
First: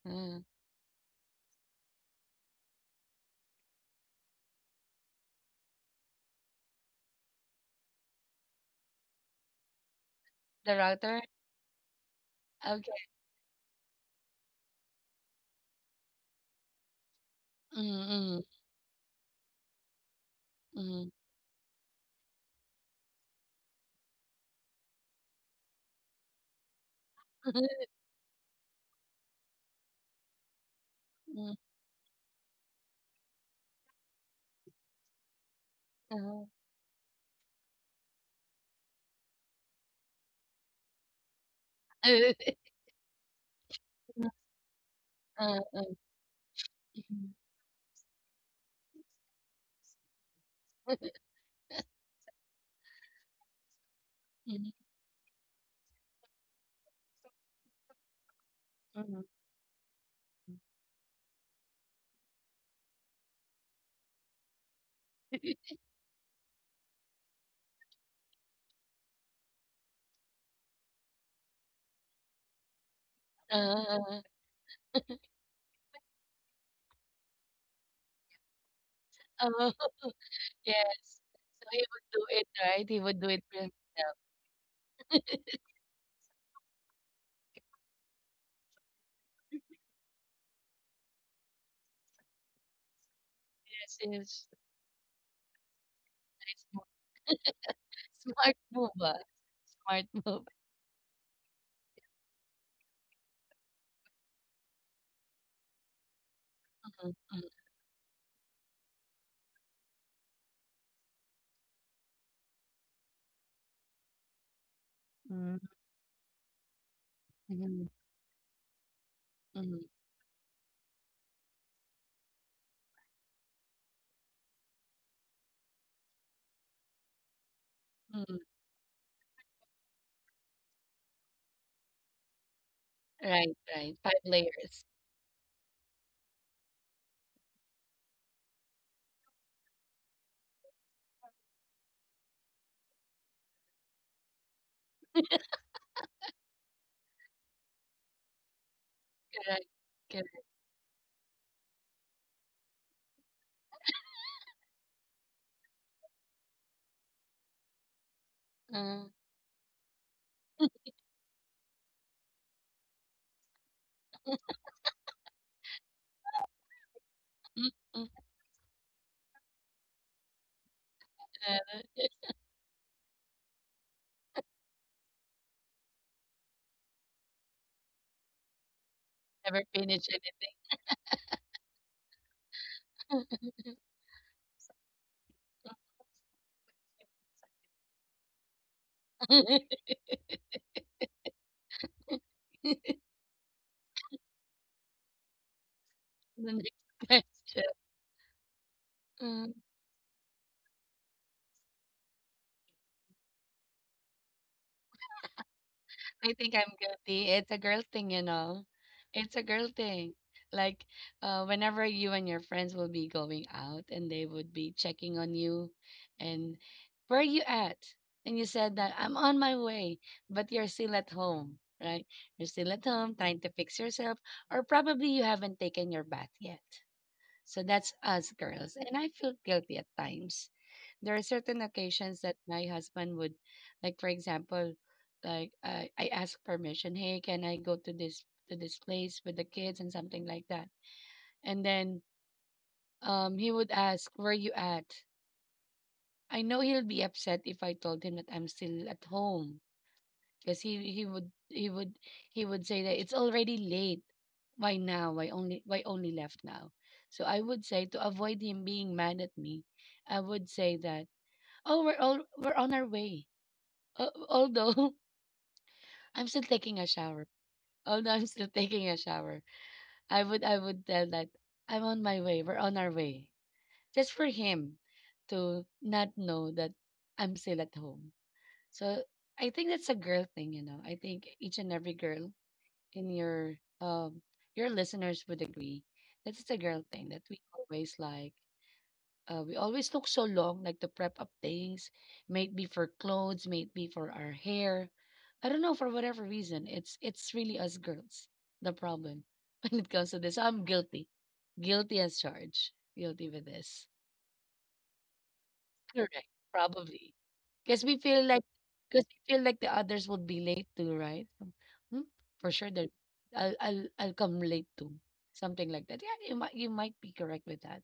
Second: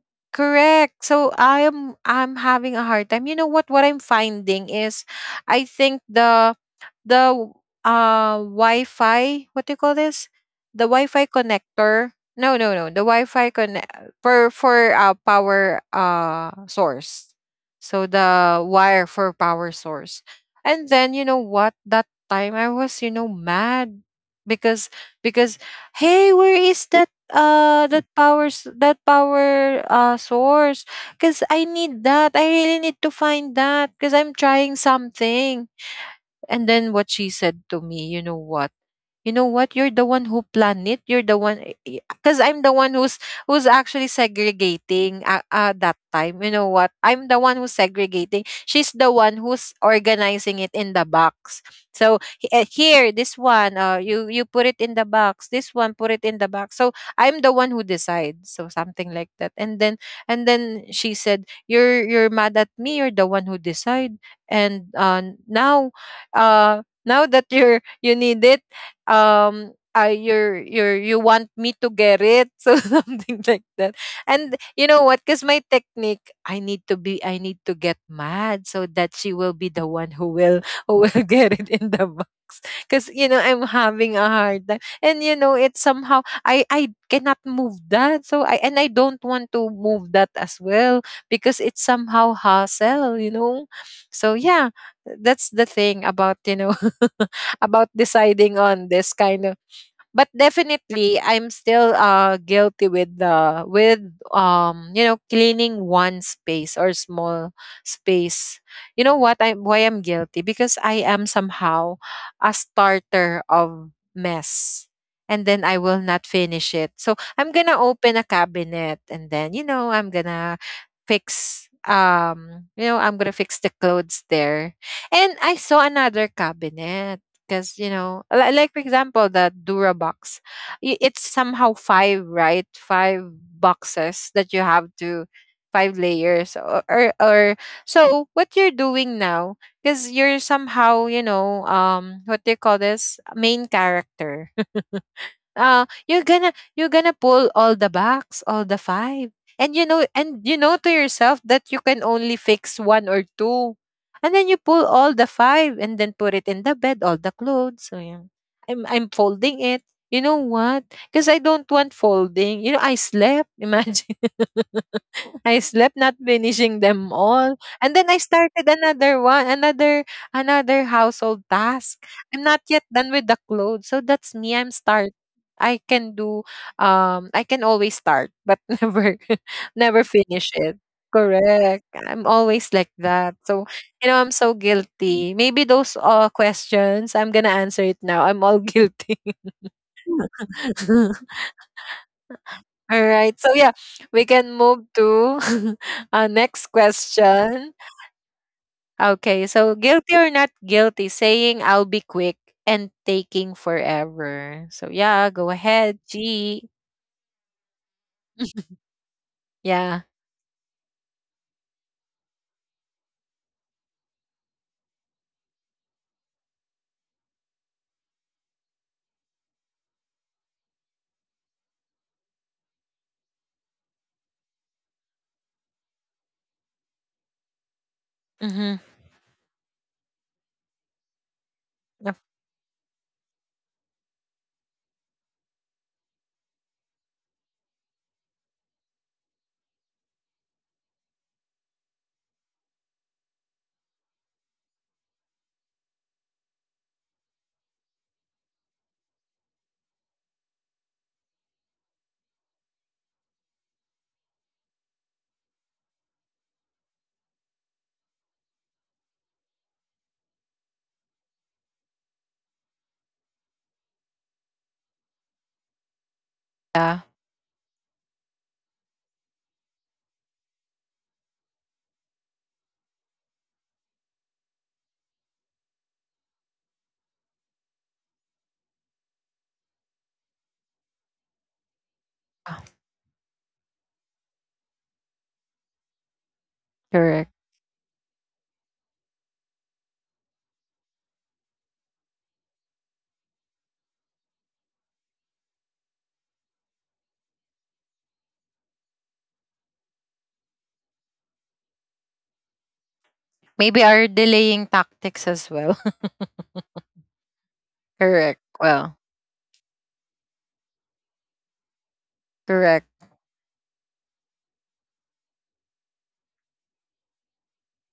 Speaker 2: Uh-huh.
Speaker 1: correct, so I'm having a hard time. You know what I'm finding is I think the Wi-Fi, what do you call this?
Speaker 2: The
Speaker 1: The
Speaker 2: router?
Speaker 1: Wi-Fi connector. No. The
Speaker 2: Okay.
Speaker 1: Wi-Fi connect for power source. So
Speaker 2: Mm,
Speaker 1: the wire for power source. And then
Speaker 2: mm,
Speaker 1: you know what? That time I was, you know, mad because because hey, where is that
Speaker 2: *laughs* mm.
Speaker 1: power source? Cuz I
Speaker 2: Mm,
Speaker 1: need that. I really need to find that cuz I'm trying something.
Speaker 2: uh-huh.
Speaker 1: And then what she said to me, you know what? You know what, you're the one who planned it, you're the one, because I'm
Speaker 2: *laughs*
Speaker 1: the one who's actually segregating,
Speaker 2: Uh,
Speaker 1: that
Speaker 2: uh,
Speaker 1: time, you know what, I'm the
Speaker 2: mhm.
Speaker 1: one who's segregating, she's the one who's organizing it in the
Speaker 2: *laughs*
Speaker 1: box. So here, this one, you put
Speaker 2: Mhm.
Speaker 1: it in the box, this one put it in the box. So I'm the one who decides, so something
Speaker 2: Mhm.
Speaker 1: like that. And then she said, you're mad at me, you're the one who decide. And
Speaker 2: *laughs*
Speaker 1: Now now that you need it, you're you want me to get it. *laughs* So something like that.
Speaker 2: Uh,
Speaker 1: And you know what, because my technique, I need to get mad so that she will be
Speaker 2: uh.
Speaker 1: the one
Speaker 2: *laughs*
Speaker 1: who will
Speaker 2: Yes.
Speaker 1: *laughs* get
Speaker 2: So
Speaker 1: it
Speaker 2: he
Speaker 1: in
Speaker 2: would
Speaker 1: the
Speaker 2: do it,
Speaker 1: box.
Speaker 2: right? He
Speaker 1: Because
Speaker 2: would
Speaker 1: you
Speaker 2: do
Speaker 1: know,
Speaker 2: it for
Speaker 1: I'm having
Speaker 2: himself.
Speaker 1: a hard time, and you know
Speaker 2: *laughs*
Speaker 1: it's somehow, I cannot move that, so I and I don't want to move that as well because it's somehow hassle, you know.
Speaker 2: Yes,
Speaker 1: So
Speaker 2: yes.
Speaker 1: yeah, that's the thing about, you know,
Speaker 2: Nice move.
Speaker 1: *laughs* about
Speaker 2: *laughs*
Speaker 1: deciding
Speaker 2: Smart
Speaker 1: on
Speaker 2: move,
Speaker 1: this
Speaker 2: ah.
Speaker 1: kind of.
Speaker 2: Smart
Speaker 1: But
Speaker 2: move.
Speaker 1: definitely I'm still guilty with the with you know, cleaning one space or
Speaker 2: Mhm,
Speaker 1: small space. You know what, I why I'm guilty, because I am somehow a starter of mess, and then I will not finish it. So I'm gonna
Speaker 2: mhm, mhm,
Speaker 1: open a cabinet, and then you know,
Speaker 2: mhm,
Speaker 1: I'm gonna fix you know, I'm gonna fix the clothes there, and I saw another cabinet. Because you know,
Speaker 2: mhm.
Speaker 1: like for example the durabox, it's somehow five, right? Five
Speaker 2: Right, right. Five
Speaker 1: boxes that you
Speaker 2: layers.
Speaker 1: have to, five layers or. So what you're doing now, because you're somehow, you know, what do you call this, main character. *laughs* You're gonna you're gonna pull all the backs, all the five.
Speaker 2: Correct,
Speaker 1: And you know,
Speaker 2: correct.
Speaker 1: to yourself that you can only fix one or two, and then you pull all the five and then put it in the bed all the clothes. So yeah, i'm
Speaker 2: Uh,
Speaker 1: i'm folding it, you know what, because I don't want folding. You know, I slept. *laughs* Imagine, I slept not finishing them all.
Speaker 2: mm,
Speaker 1: And then I
Speaker 2: mm.
Speaker 1: started another one, another household
Speaker 2: Uh,
Speaker 1: task.
Speaker 2: *laughs*
Speaker 1: I'm not yet done with the clothes. So that's me. I can do, I can always start but *laughs* never *laughs*
Speaker 2: never
Speaker 1: never
Speaker 2: finish
Speaker 1: finish it. Correct. I'm always like that. So,
Speaker 2: anything. *laughs*
Speaker 1: you know, I'm so guilty. Maybe those questions, I'm gonna answer it now. I'm all guilty.
Speaker 2: *laughs* The
Speaker 1: *laughs* All right. So yeah, we can move to *laughs* our
Speaker 2: next
Speaker 1: next
Speaker 2: question.
Speaker 1: question. Okay,
Speaker 2: Mm,
Speaker 1: so guilty or not guilty, saying I'll be quick and taking forever. So yeah, go ahead,
Speaker 2: I think
Speaker 1: G.
Speaker 2: I'm guilty. It's a girl thing, you know. It's a girl
Speaker 1: Yeah.
Speaker 2: thing. Like, whenever you and your friends will be going out and they would be checking on you and where are you at? And you said that I'm on my way, but you're still at home, right? You're still at home trying to fix yourself, or probably you haven't taken your bath yet. So that's us girls.
Speaker 1: Mm-hmm.
Speaker 2: And I feel guilty at times there are certain
Speaker 1: Yep.
Speaker 2: occasions that my husband would, like for example, like I ask permission, hey, can I go to this place with the kids and something like that, and then he would ask where you at. I know he'll be upset if I told him that I'm still at home, because he would he would say that it's already late. Why now, why only left now? So I would say, to avoid him being mad at me, I would say that, oh, we're on our way. Although *laughs* I'm still taking a
Speaker 1: Yeah.
Speaker 2: shower. Although I'm still *laughs* taking a shower. I would tell that I'm on my way. We're on our way. Just for him to not know that I'm still at home. So I think that's a girl thing, you know. I think each and every girl
Speaker 1: Ah.
Speaker 2: in your listeners would agree that it's a girl thing that
Speaker 1: Correct.
Speaker 2: we always like, uh, we always took so long, like to prep up things, may be for clothes, may be for our hair. I don't know for whatever reason. It's really us girls the problem *laughs* when it comes to this. I'm guilty, guilty as charged, guilty with
Speaker 1: Maybe
Speaker 2: this.
Speaker 1: our delaying tactics as well. *laughs*
Speaker 2: Correct, probably, because we feel
Speaker 1: Correct.
Speaker 2: like
Speaker 1: Well,
Speaker 2: the others would be late too, right? Hmm, For sure,
Speaker 1: correct.
Speaker 2: that I'll come late too, something like that. Yeah, you might be correct with that.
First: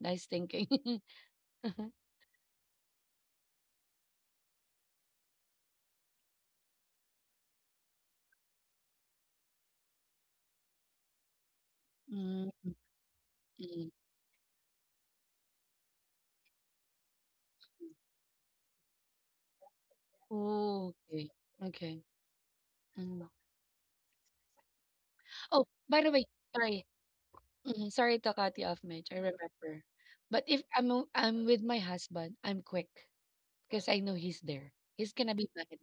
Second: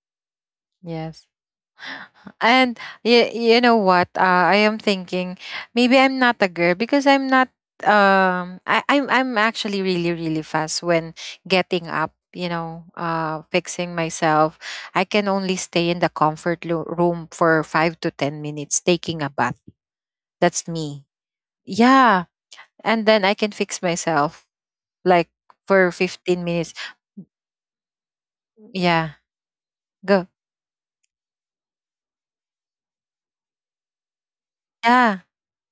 Speaker 2: Nice thinking. *laughs*
Speaker 1: Yes. And you know what? I am thinking maybe I'm not a girl because I'm not I'm actually really really fast when getting up, you
Speaker 2: Mm,
Speaker 1: know,
Speaker 2: mm.
Speaker 1: fixing myself. I can only stay in the comfort room for 5 to 10 minutes taking a bath. That's
Speaker 2: Oh,
Speaker 1: me.
Speaker 2: okay. Okay.
Speaker 1: Yeah. And
Speaker 2: Mm.
Speaker 1: then I can fix myself like
Speaker 2: Oh,
Speaker 1: for
Speaker 2: by the way,
Speaker 1: 15 minutes.
Speaker 2: sorry. Mhm, sorry to cut you off, Mitch. I
Speaker 1: Yeah.
Speaker 2: remember.
Speaker 1: Go.
Speaker 2: But if I'm with my husband, I'm quick because I know he's there. He's
Speaker 1: Yeah.
Speaker 2: gonna be mad.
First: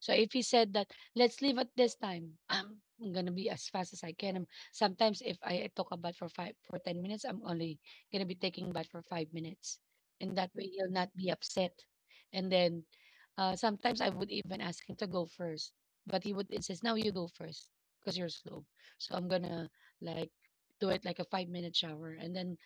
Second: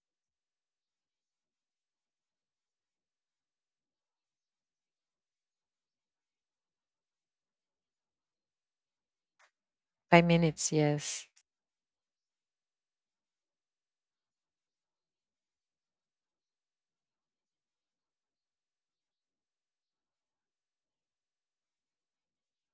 Speaker 2: So if he said that, let's leave at this time, *clears throat* I'm gonna be as fast as I can. Sometimes if I talk about for five for 10 minutes, I'm only gonna be taking bath for 5 minutes,
Speaker 1: 5
Speaker 2: and that way
Speaker 1: minutes.
Speaker 2: he'll not
Speaker 1: Yes.
Speaker 2: be upset. And then sometimes I would even ask him to go first, but he would insist, "No, you go first because you're slow." So I'm gonna like do it like a 5 minute shower, and then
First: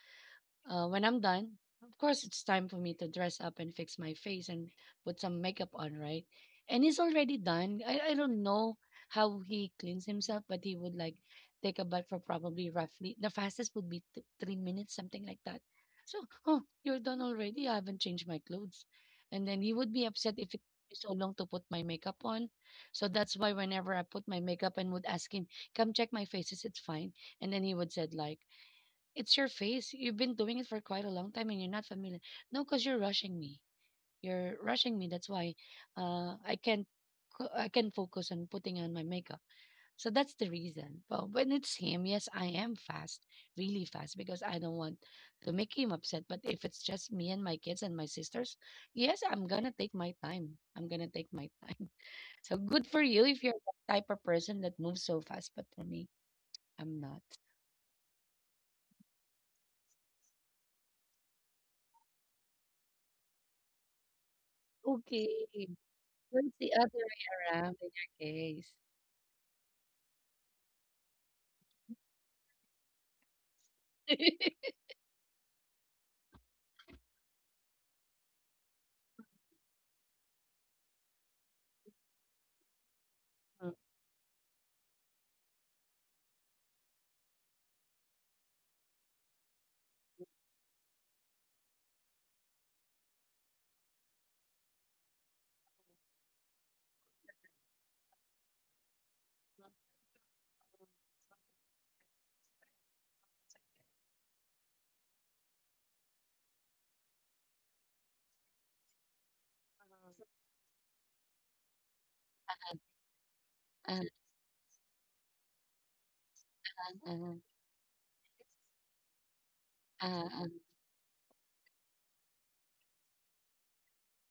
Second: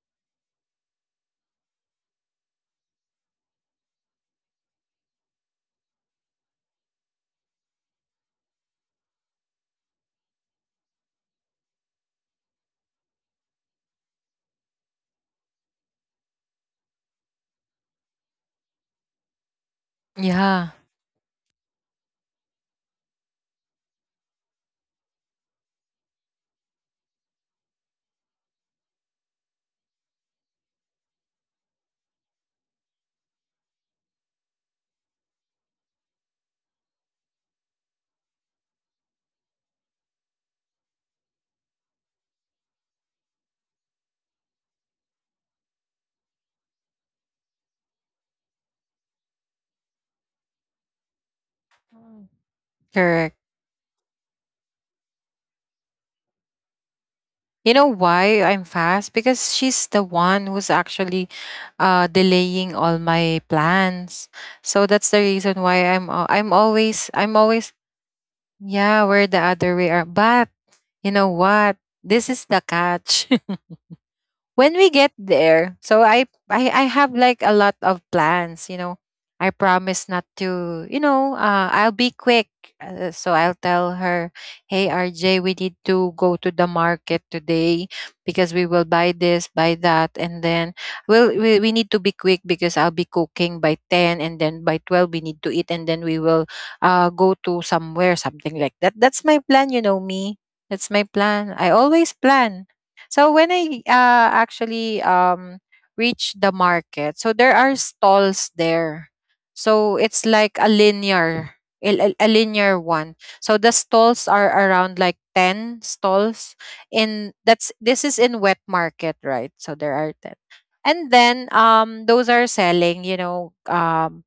Speaker 2: when I'm done, of course, it's time for me to dress up and fix my face and put some makeup on, right? And he's already done. I don't know how he cleans himself, but he would like take a bath for probably roughly the fastest would be 3 minutes, something like that. So, oh, you're done already. I haven't changed my clothes. And then he would be upset if it
Speaker 1: Yeah.
Speaker 2: took so long to put my makeup on. So that's why whenever I put my makeup and would ask him, come check my faces, it's fine. And then he would said like, it's your face. You've been doing it for quite a long time and you're not familiar. No, because you're rushing me. You're rushing me. That's why I can't I can not focus on putting on my makeup. So that's the reason. But when it's him, yes, I am fast, really fast, because I don't want to make him upset. But if it's just me and my kids and my sisters, yes, I'm gonna take my time. I'm gonna take my time. *laughs* So good for you if
Speaker 1: Correct.
Speaker 2: you're the type of person that moves so fast. But for me, I'm not.
Speaker 1: You know why I'm fast? Because she's the one who's actually delaying all my plans. So that's the
Speaker 2: Okay.
Speaker 1: reason why
Speaker 2: Well,
Speaker 1: I'm
Speaker 2: it's the other
Speaker 1: always I'm
Speaker 2: way
Speaker 1: always
Speaker 2: around in your case.
Speaker 1: yeah, we're the other way around. But you know what? This is the catch. *laughs*
Speaker 2: *laughs*
Speaker 1: When we get there, so I have like a lot of plans, you know. I promise not to, you know, I'll be quick. So I'll tell her, "Hey RJ, we need to go to the market today because we will buy this, buy that, and then we need to be quick because I'll be cooking by 10, and then by 12 we need to eat, and then we will go to somewhere, something like that." That's my plan,
Speaker 2: Mm.
Speaker 1: you know me. That's my plan. I always plan. So when I actually reached the market, so there are stalls there. So it's like a linear, a linear one. So the
Speaker 2: Uh-huh,
Speaker 1: stalls are around like 10 stalls
Speaker 2: uh-huh,
Speaker 1: in, that's, this is in wet market, right? So there
Speaker 2: uh
Speaker 1: are 10.
Speaker 2: uh, uh,
Speaker 1: And then those are selling, you know, um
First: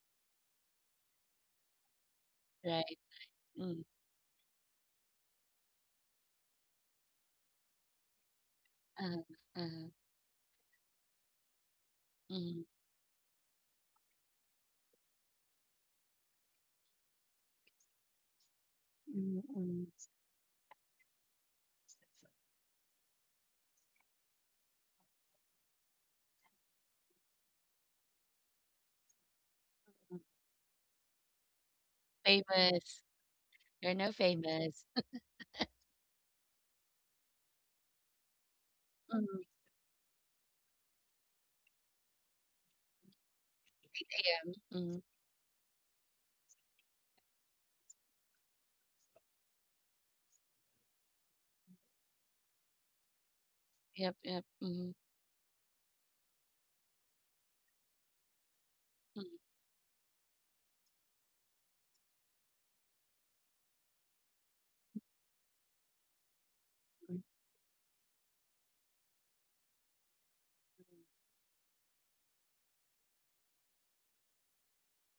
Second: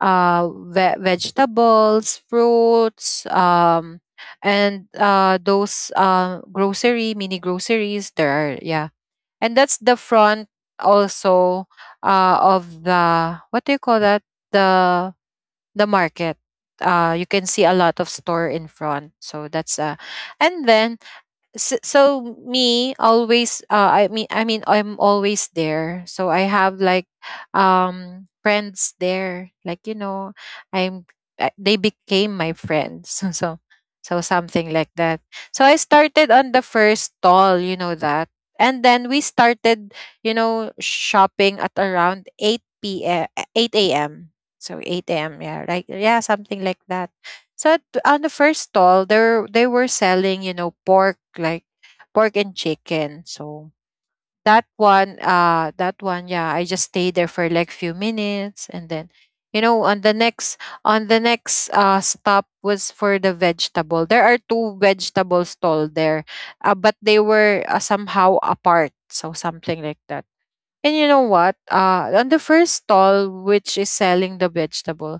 Speaker 1: uh, ve- vegetables,
Speaker 2: right.
Speaker 1: fruits,
Speaker 2: Mm,
Speaker 1: and those grocery mini groceries. There are, yeah,
Speaker 2: uh-huh,
Speaker 1: and that's
Speaker 2: uh-huh,
Speaker 1: the front also
Speaker 2: mm,
Speaker 1: of the what do you call that, the the market. You can see a lot of store in front. So
Speaker 2: mm,
Speaker 1: that's
Speaker 2: mm.
Speaker 1: and then so me always I mean I'm always there, so I have like friends there, like you know,
Speaker 2: Mm.
Speaker 1: i'm I, they became my friends. *laughs*
Speaker 2: Famous.
Speaker 1: So,
Speaker 2: You're
Speaker 1: so
Speaker 2: no
Speaker 1: something like
Speaker 2: famous.
Speaker 1: that.
Speaker 2: *laughs*
Speaker 1: So I started on the first stall, you know that, and then we
Speaker 2: Mm,
Speaker 1: started, you know, shopping at around 8 a.m.
Speaker 2: 8 a.m.
Speaker 1: so 8
Speaker 2: Mm,
Speaker 1: a.m yeah, like, yeah, something like that. So on the first stall there, they were selling, you know, pork, pork and chicken. So
Speaker 2: yep, yep.
Speaker 1: that
Speaker 2: Mm,
Speaker 1: one, yeah, I just stayed there for like few minutes, and then
Speaker 2: mm,
Speaker 1: you know, on the next stop was for the vegetable. There are two vegetable stall there, but they
Speaker 2: mm,
Speaker 1: were somehow apart, so something like that. And you know what, on the first stall which is selling the vegetable,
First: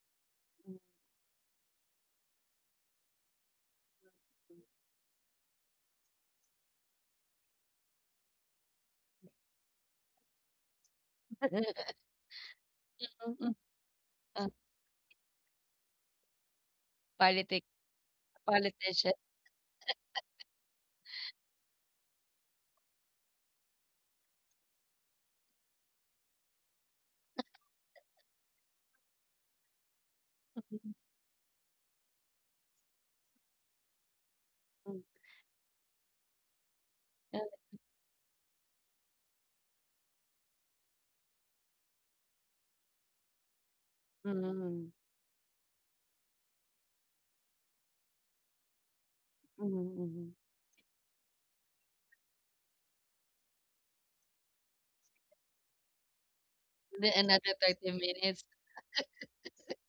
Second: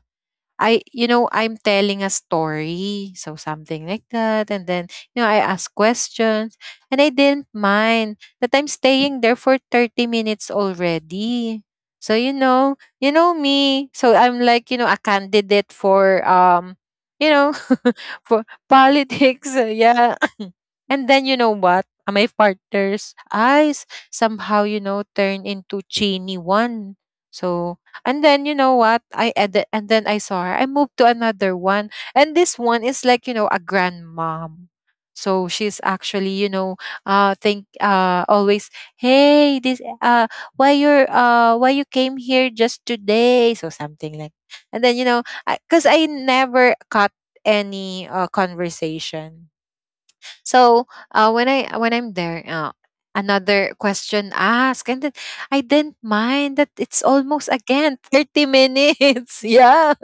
Speaker 2: mm.
Speaker 1: you know, I'm telling a story. So something like that. And then, you know, I ask questions, and I didn't mind that I'm staying there for 30 minutes already.
Speaker 2: *laughs*
Speaker 1: So, you know
Speaker 2: Mm, mm,
Speaker 1: me. So I'm
Speaker 2: uh,
Speaker 1: like, you know, a candidate for,
Speaker 2: *laughs*
Speaker 1: you know,
Speaker 2: politic,
Speaker 1: *laughs* for
Speaker 2: politician.
Speaker 1: politics. Uh, yeah. *coughs* And then you know what? My partner's eyes somehow, you know, turn into chiny one. So and then you know what? I edit, and then I saw her. I moved to
Speaker 2: Mm,
Speaker 1: another one. And this one is like, you know, a grandmom.
Speaker 2: mm,
Speaker 1: So she's actually, you know,
Speaker 2: uh,
Speaker 1: think always, hey, this why you're why you came here just today? So something like. And then you
Speaker 2: mm,
Speaker 1: know, 'cause I never cut any conversation.
Speaker 2: mm, mm.
Speaker 1: So when I'm there, another question asked, and then I didn't mind that it's
Speaker 2: Then
Speaker 1: almost
Speaker 2: another
Speaker 1: again
Speaker 2: 30
Speaker 1: thirty
Speaker 2: minutes.
Speaker 1: minutes. *laughs* Yeah,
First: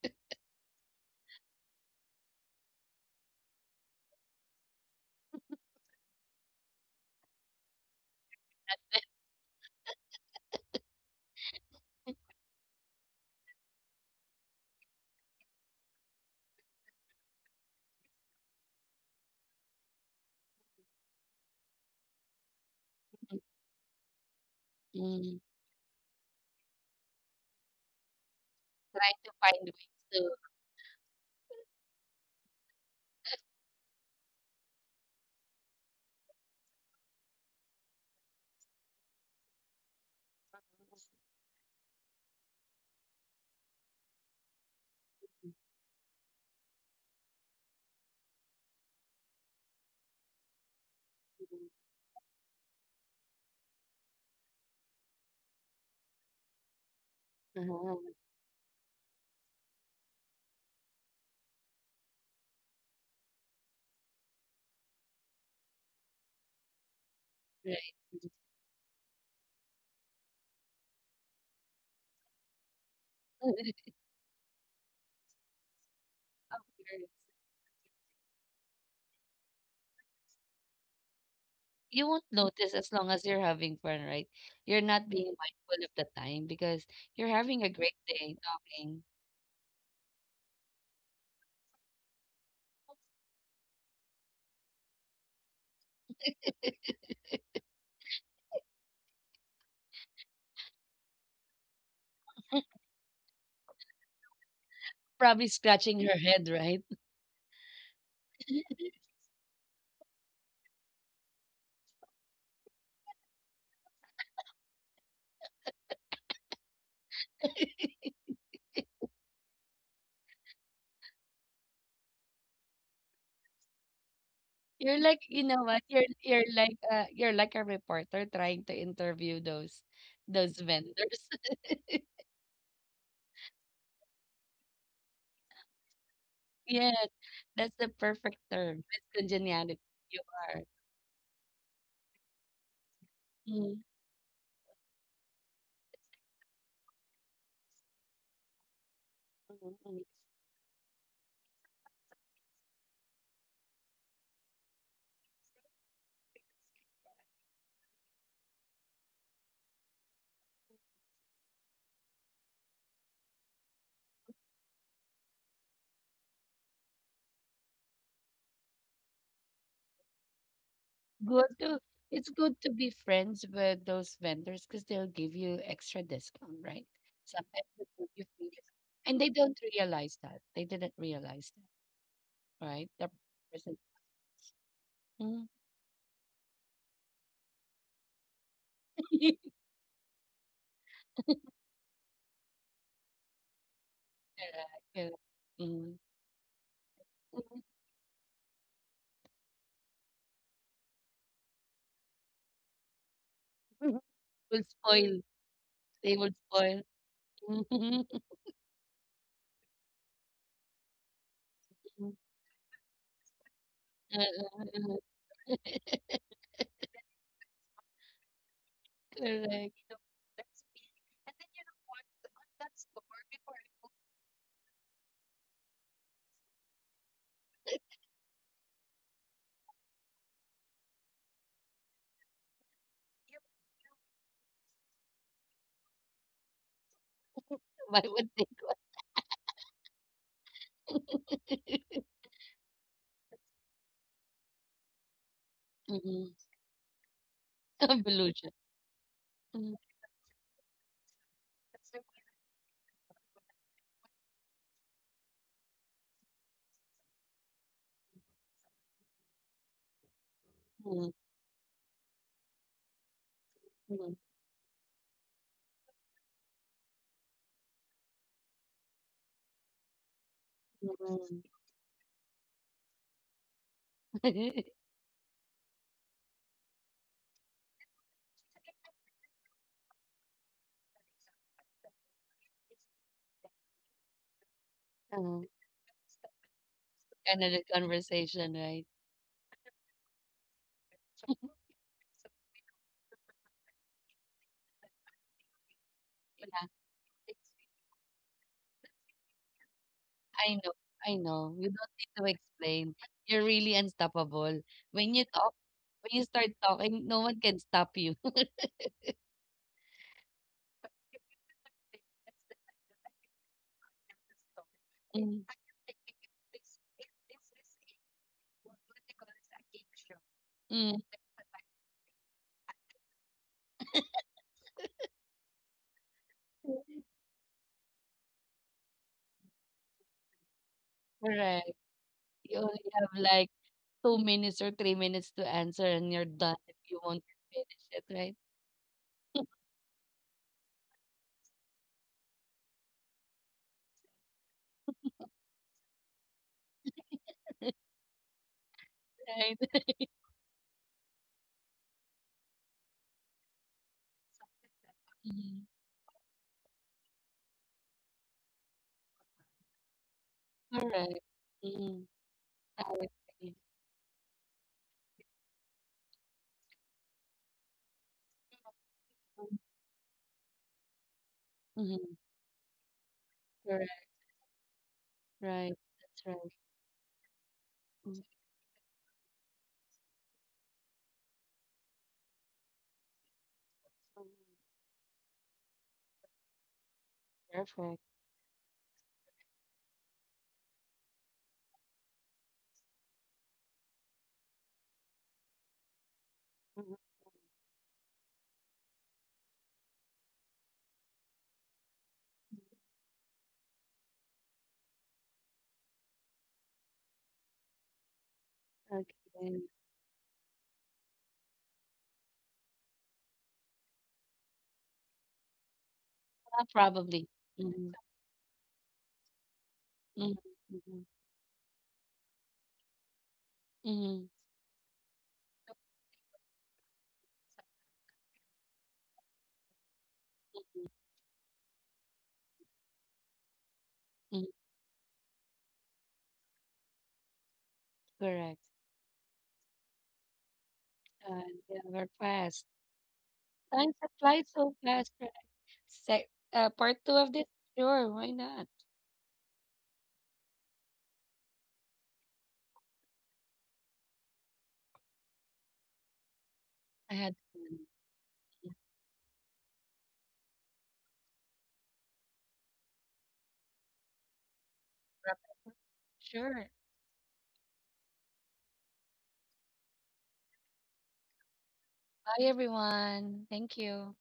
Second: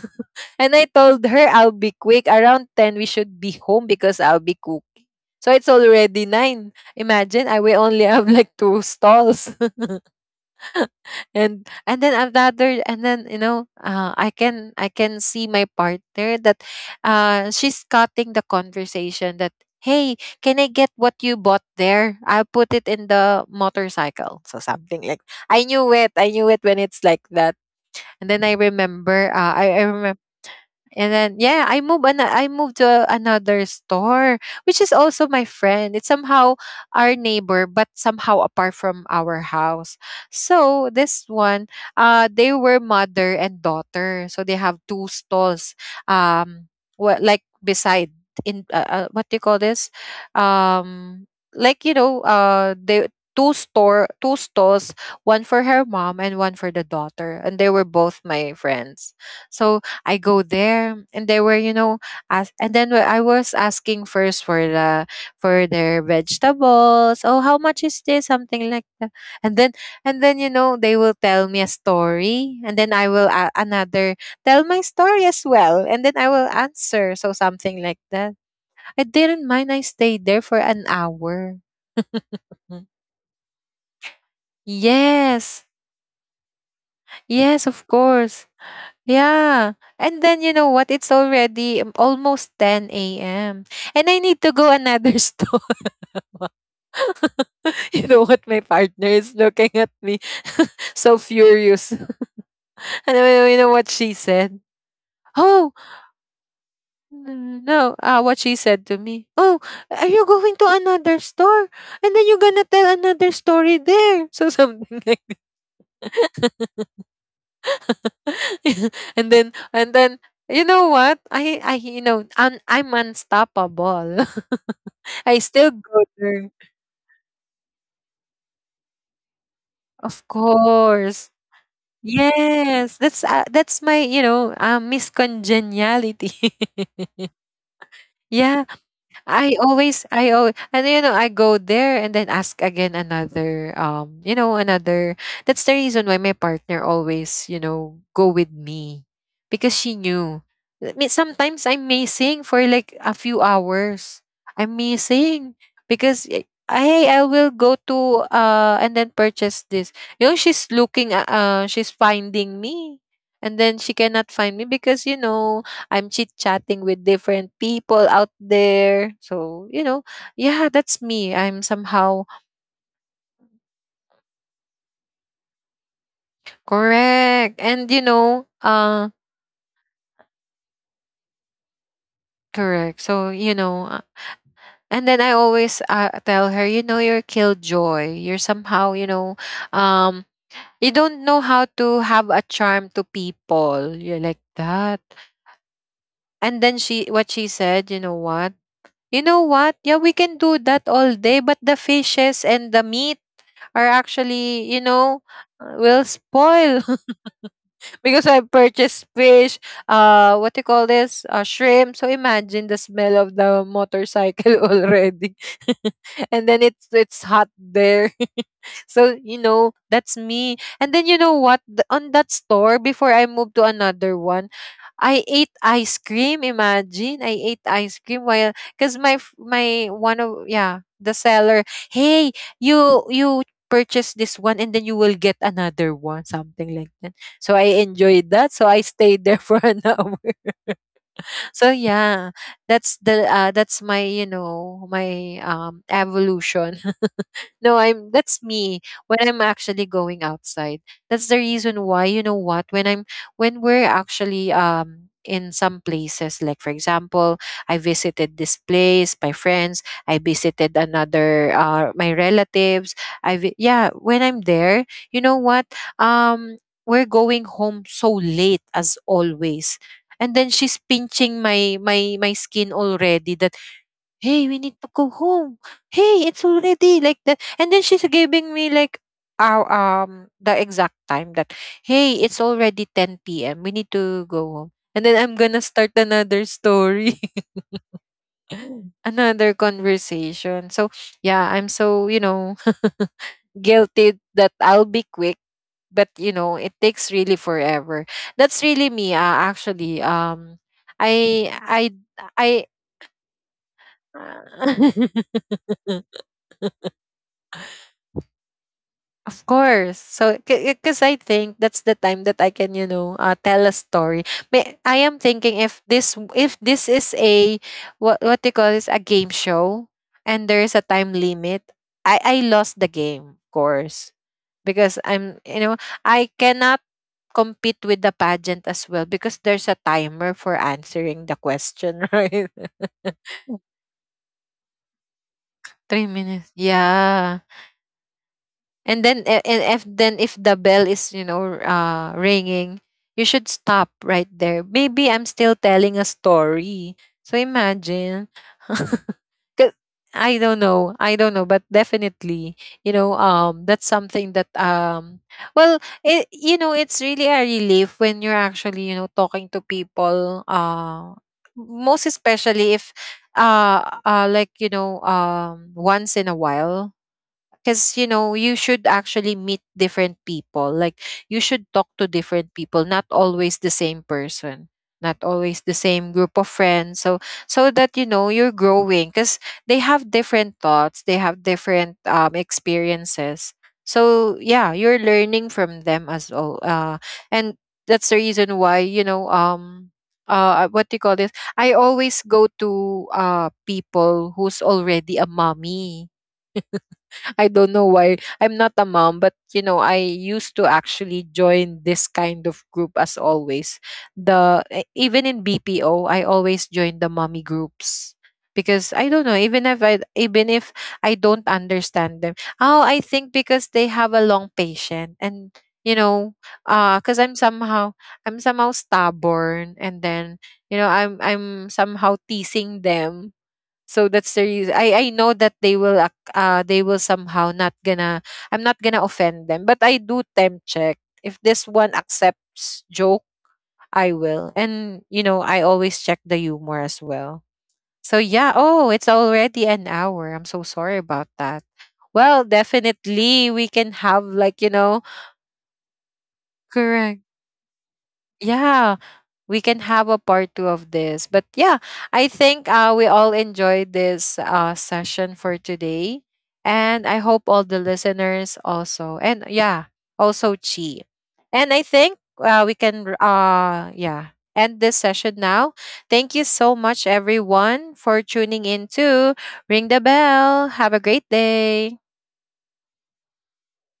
Speaker 1: *laughs* and I told her I'll be quick. Around 10, we should be home because I'll be cooking. So it's already 9. Imagine I will only have like two stalls and then another and then I can see my partner that she's cutting the conversation that, "Hey, can I get what you bought there? I'll put it in the motorcycle," so something
Speaker 2: Mm-hmm.
Speaker 1: like. I knew it when it's like that. And then I
Speaker 2: Try to
Speaker 1: remember,
Speaker 2: find
Speaker 1: uh,
Speaker 2: ways
Speaker 1: I, I
Speaker 2: to
Speaker 1: remember. And then yeah, I I moved to another store, which is also my friend. It's somehow our neighbor, but somehow apart from our house. So this one, they were mother and daughter, so they have two stalls. Um, what like beside in what do you call this? Um,
Speaker 2: improve.
Speaker 1: like they two stalls, one for her mom and one for the daughter, and they were
Speaker 2: Mhm.
Speaker 1: both my friends. So I go there and they were, you know, as. And then I was asking first for the for their vegetables. Oh, how
Speaker 2: Right.
Speaker 1: much is this? Something like that. And then and then you know they will tell me a story, and then I will a
Speaker 2: *laughs*
Speaker 1: another tell my story as well, and then I will
Speaker 2: Of course.
Speaker 1: answer. So something like that. I didn't mind. I stayed there for an hour.
Speaker 2: You won't
Speaker 1: *laughs*
Speaker 2: notice as long as you're having fun, right? You're not being
Speaker 1: yes.
Speaker 2: mindful of the time because you're having
Speaker 1: Yes,
Speaker 2: a
Speaker 1: of
Speaker 2: great day
Speaker 1: course.
Speaker 2: talking.
Speaker 1: Yeah. And then you know what? It's already almost 10 a.m. And I need to go another *laughs* store.
Speaker 2: *laughs*
Speaker 1: *laughs* you know what? My partner is looking at me *laughs* so furious. *laughs* and then you know what she said?
Speaker 2: Probably
Speaker 1: Oh,
Speaker 2: scratching her head, right?
Speaker 1: no. Ah, what she said to me. Oh, are you going to another store? And then you're gonna tell another story there. So something like. *laughs* *laughs* And then you know what? I you know un, I'm unstoppable.
Speaker 2: You're like,
Speaker 1: *laughs*
Speaker 2: you
Speaker 1: I
Speaker 2: know
Speaker 1: still
Speaker 2: what? You're
Speaker 1: go
Speaker 2: you're
Speaker 1: there.
Speaker 2: like you're like a reporter trying to interview
Speaker 1: Of
Speaker 2: those vendors.
Speaker 1: course.
Speaker 2: *laughs*
Speaker 1: Yes, that's my you know miscongeniality. *laughs*
Speaker 2: Yes, that's the perfect
Speaker 1: yeah,
Speaker 2: term. It's congeniality. You
Speaker 1: I always,
Speaker 2: are.
Speaker 1: and you know I go there and then ask again another
Speaker 2: Mm.
Speaker 1: you know another. That's the reason why my partner always you know go with me because she
Speaker 2: Mhm.
Speaker 1: knew. I mean, sometimes I'm missing for like a few hours. I'm missing because eh, I hey, I will go to and then purchase this. You know, she's she's finding me, and then she cannot find me because you know I'm chit chatting with different people out there. So, you know, yeah, that's
Speaker 2: Good
Speaker 1: me.
Speaker 2: to
Speaker 1: I'm
Speaker 2: It's
Speaker 1: somehow
Speaker 2: good to be friends with those vendors because they'll give you extra discount, right? Sometimes
Speaker 1: correct.
Speaker 2: they give
Speaker 1: And, you
Speaker 2: you free discount.
Speaker 1: know,
Speaker 2: And they don't realize that. They didn't realize that, right? The
Speaker 1: correct. So, you
Speaker 2: person.
Speaker 1: know, and then
Speaker 2: Mhm.
Speaker 1: I always tell her, you know, you're killjoy. You're somehow, you know,
Speaker 2: *laughs*
Speaker 1: um, you don't know how to have a charm to people. You're like
Speaker 2: Correct,
Speaker 1: that.
Speaker 2: correct. Mhm.
Speaker 1: And then she, what she said, you know what? You know what? Yeah, we can do that all day, but the fishes and the meat are
Speaker 2: *laughs* Will
Speaker 1: actually, you
Speaker 2: spoil.
Speaker 1: know, will
Speaker 2: They will spoil.
Speaker 1: spoil *laughs*
Speaker 2: *laughs*
Speaker 1: because I purchased fish, what do you call this? Shrimp. So imagine the smell of the motorcycle *laughs*
Speaker 2: Uh-uh.
Speaker 1: already.
Speaker 2: *laughs*
Speaker 1: *laughs* and then it's hot there. *laughs* so,
Speaker 2: Correct.
Speaker 1: you know,
Speaker 2: So
Speaker 1: that's me.
Speaker 2: that's
Speaker 1: And then you know
Speaker 2: and then
Speaker 1: what?
Speaker 2: you know
Speaker 1: On that store
Speaker 2: that's the
Speaker 1: before
Speaker 2: word
Speaker 1: I
Speaker 2: before.
Speaker 1: moved to
Speaker 2: *laughs*
Speaker 1: another one, I ate ice cream. Imagine I ate ice cream while because my one of yeah the seller. Hey, you purchase this one and then you will get another one, something like that. So I
Speaker 2: I would think.
Speaker 1: enjoyed that. So I stayed there *laughs* for an hour. So
Speaker 2: *laughs*
Speaker 1: yeah, that's the that's my you know my
Speaker 2: Mhm.
Speaker 1: evolution. No, I'm
Speaker 2: Evolution.
Speaker 1: that's me when I'm
Speaker 2: Mhm.
Speaker 1: actually going outside. That's the
Speaker 2: That's the
Speaker 1: reason why, you know what, when we're actually in some places, like for example, I visited this place, my friends, I visited
Speaker 2: word.
Speaker 1: another my relatives. Yeah,
Speaker 2: Mhm.
Speaker 1: when I'm there, you know what? Um we're going home so late as always. And then she's
Speaker 2: Mm.
Speaker 1: pinching my skin already. The, "Hey, we need
Speaker 2: *laughs*
Speaker 1: to go home. Hey, it's already like that." And then she's giving me like our the exact time that, "Hey, it's already 10 p.m. We need to go home." And then I'm
Speaker 2: Oh,
Speaker 1: gonna start another story,
Speaker 2: another conversation, right?
Speaker 1: *laughs* another conversation. So yeah, I'm so you know *laughs* guilty that I'll be quick, but you know
Speaker 2: Yeah,
Speaker 1: it takes really forever. That's really me. Actually,
Speaker 2: I know, I know. You
Speaker 1: I
Speaker 2: don't need
Speaker 1: I
Speaker 2: to
Speaker 1: I.
Speaker 2: explain. You're really unstoppable. When you talk, when you
Speaker 1: *laughs*
Speaker 2: start talking, no one can stop you. *laughs*
Speaker 1: Of course. So, because I think that's the time that I can, you know, tell a story. May, I
Speaker 2: Mm,
Speaker 1: am thinking if this is a what they call this, a game show, and there is
Speaker 2: mm,
Speaker 1: a time limit. I lost the game, of course, because I'm you know I cannot compete with the pageant as well because there's a timer for answering the
Speaker 2: correct.
Speaker 1: question, *laughs*
Speaker 2: You
Speaker 1: right?
Speaker 2: only have like 2 minutes or 3 minutes to answer, and
Speaker 1: Three
Speaker 2: you're done
Speaker 1: minutes.
Speaker 2: if you won't
Speaker 1: Yeah.
Speaker 2: finish it, right?
Speaker 1: And then and if the bell is you know ringing, you should stop right there. Maybe I'm still telling a story, so
Speaker 2: *laughs*
Speaker 1: imagine. *laughs* 'Cause
Speaker 2: Right.
Speaker 1: I don't know, but definitely you know that's something that
Speaker 2: Mhm.
Speaker 1: well it, you know, it's really a relief when you're actually you know talking to people,
Speaker 2: Correct. Mm.
Speaker 1: most especially
Speaker 2: I
Speaker 1: if
Speaker 2: agree.
Speaker 1: like you know once in a while. Because you know you should actually meet different people, like you should talk
Speaker 2: Mhm.
Speaker 1: to different people, not always
Speaker 2: Correct.
Speaker 1: the same person, not
Speaker 2: Right.
Speaker 1: always the
Speaker 2: That's
Speaker 1: same
Speaker 2: right.
Speaker 1: group of friends. So so that
Speaker 2: Mm,
Speaker 1: you know you're growing because they have different thoughts, they have different experiences.
Speaker 2: mm,
Speaker 1: So yeah, you're learning from them as well. Uh, and
Speaker 2: perfect.
Speaker 1: that's the reason why you know what do you call this, I always go to people who's already a mommy.
Speaker 2: Mhm.
Speaker 1: *laughs* I don't know why. I'm not a mom, but you know, I used to actually join this kind of group as always. Even in BPO, I always join the mommy groups because I don't know,
Speaker 2: Okay.
Speaker 1: even if I don't understand them. Oh, I think because they have a long patient and you know,
Speaker 2: Probably.
Speaker 1: cause
Speaker 2: Mhm.
Speaker 1: I'm somehow stubborn, and
Speaker 2: Mhm.
Speaker 1: then you know
Speaker 2: Mhm.
Speaker 1: I'm somehow teasing them. So
Speaker 2: Mhm.
Speaker 1: that's the reason. I know that they will they will somehow not gonna, I'm not gonna offend them, but I do temp check. If this one accepts joke, I
Speaker 2: Mhm.
Speaker 1: will. And you know, I always check the humor as well. So
Speaker 2: Correct.
Speaker 1: yeah, oh, it's already an hour. I'm so sorry
Speaker 2: Uh,
Speaker 1: about
Speaker 2: yeah,
Speaker 1: that.
Speaker 2: we're fast.
Speaker 1: Well, definitely we
Speaker 2: Time
Speaker 1: can
Speaker 2: applied
Speaker 1: have
Speaker 2: so
Speaker 1: like, you
Speaker 2: fast,
Speaker 1: know,
Speaker 2: right? Uh, part two of
Speaker 1: correct.
Speaker 2: this? Sure, why not?
Speaker 1: Yeah. We can have a part two of this. But yeah, I think we all enjoyed this session for today.
Speaker 2: I
Speaker 1: And
Speaker 2: had
Speaker 1: I hope
Speaker 2: fun.
Speaker 1: all the listeners also. And yeah, also Chi. And I think yeah, end this session now. Thank you
Speaker 2: Sure.
Speaker 1: so much, everyone, for tuning in to Ring the Bell. Have a great day.
Speaker 2: Bye, everyone. Thank you.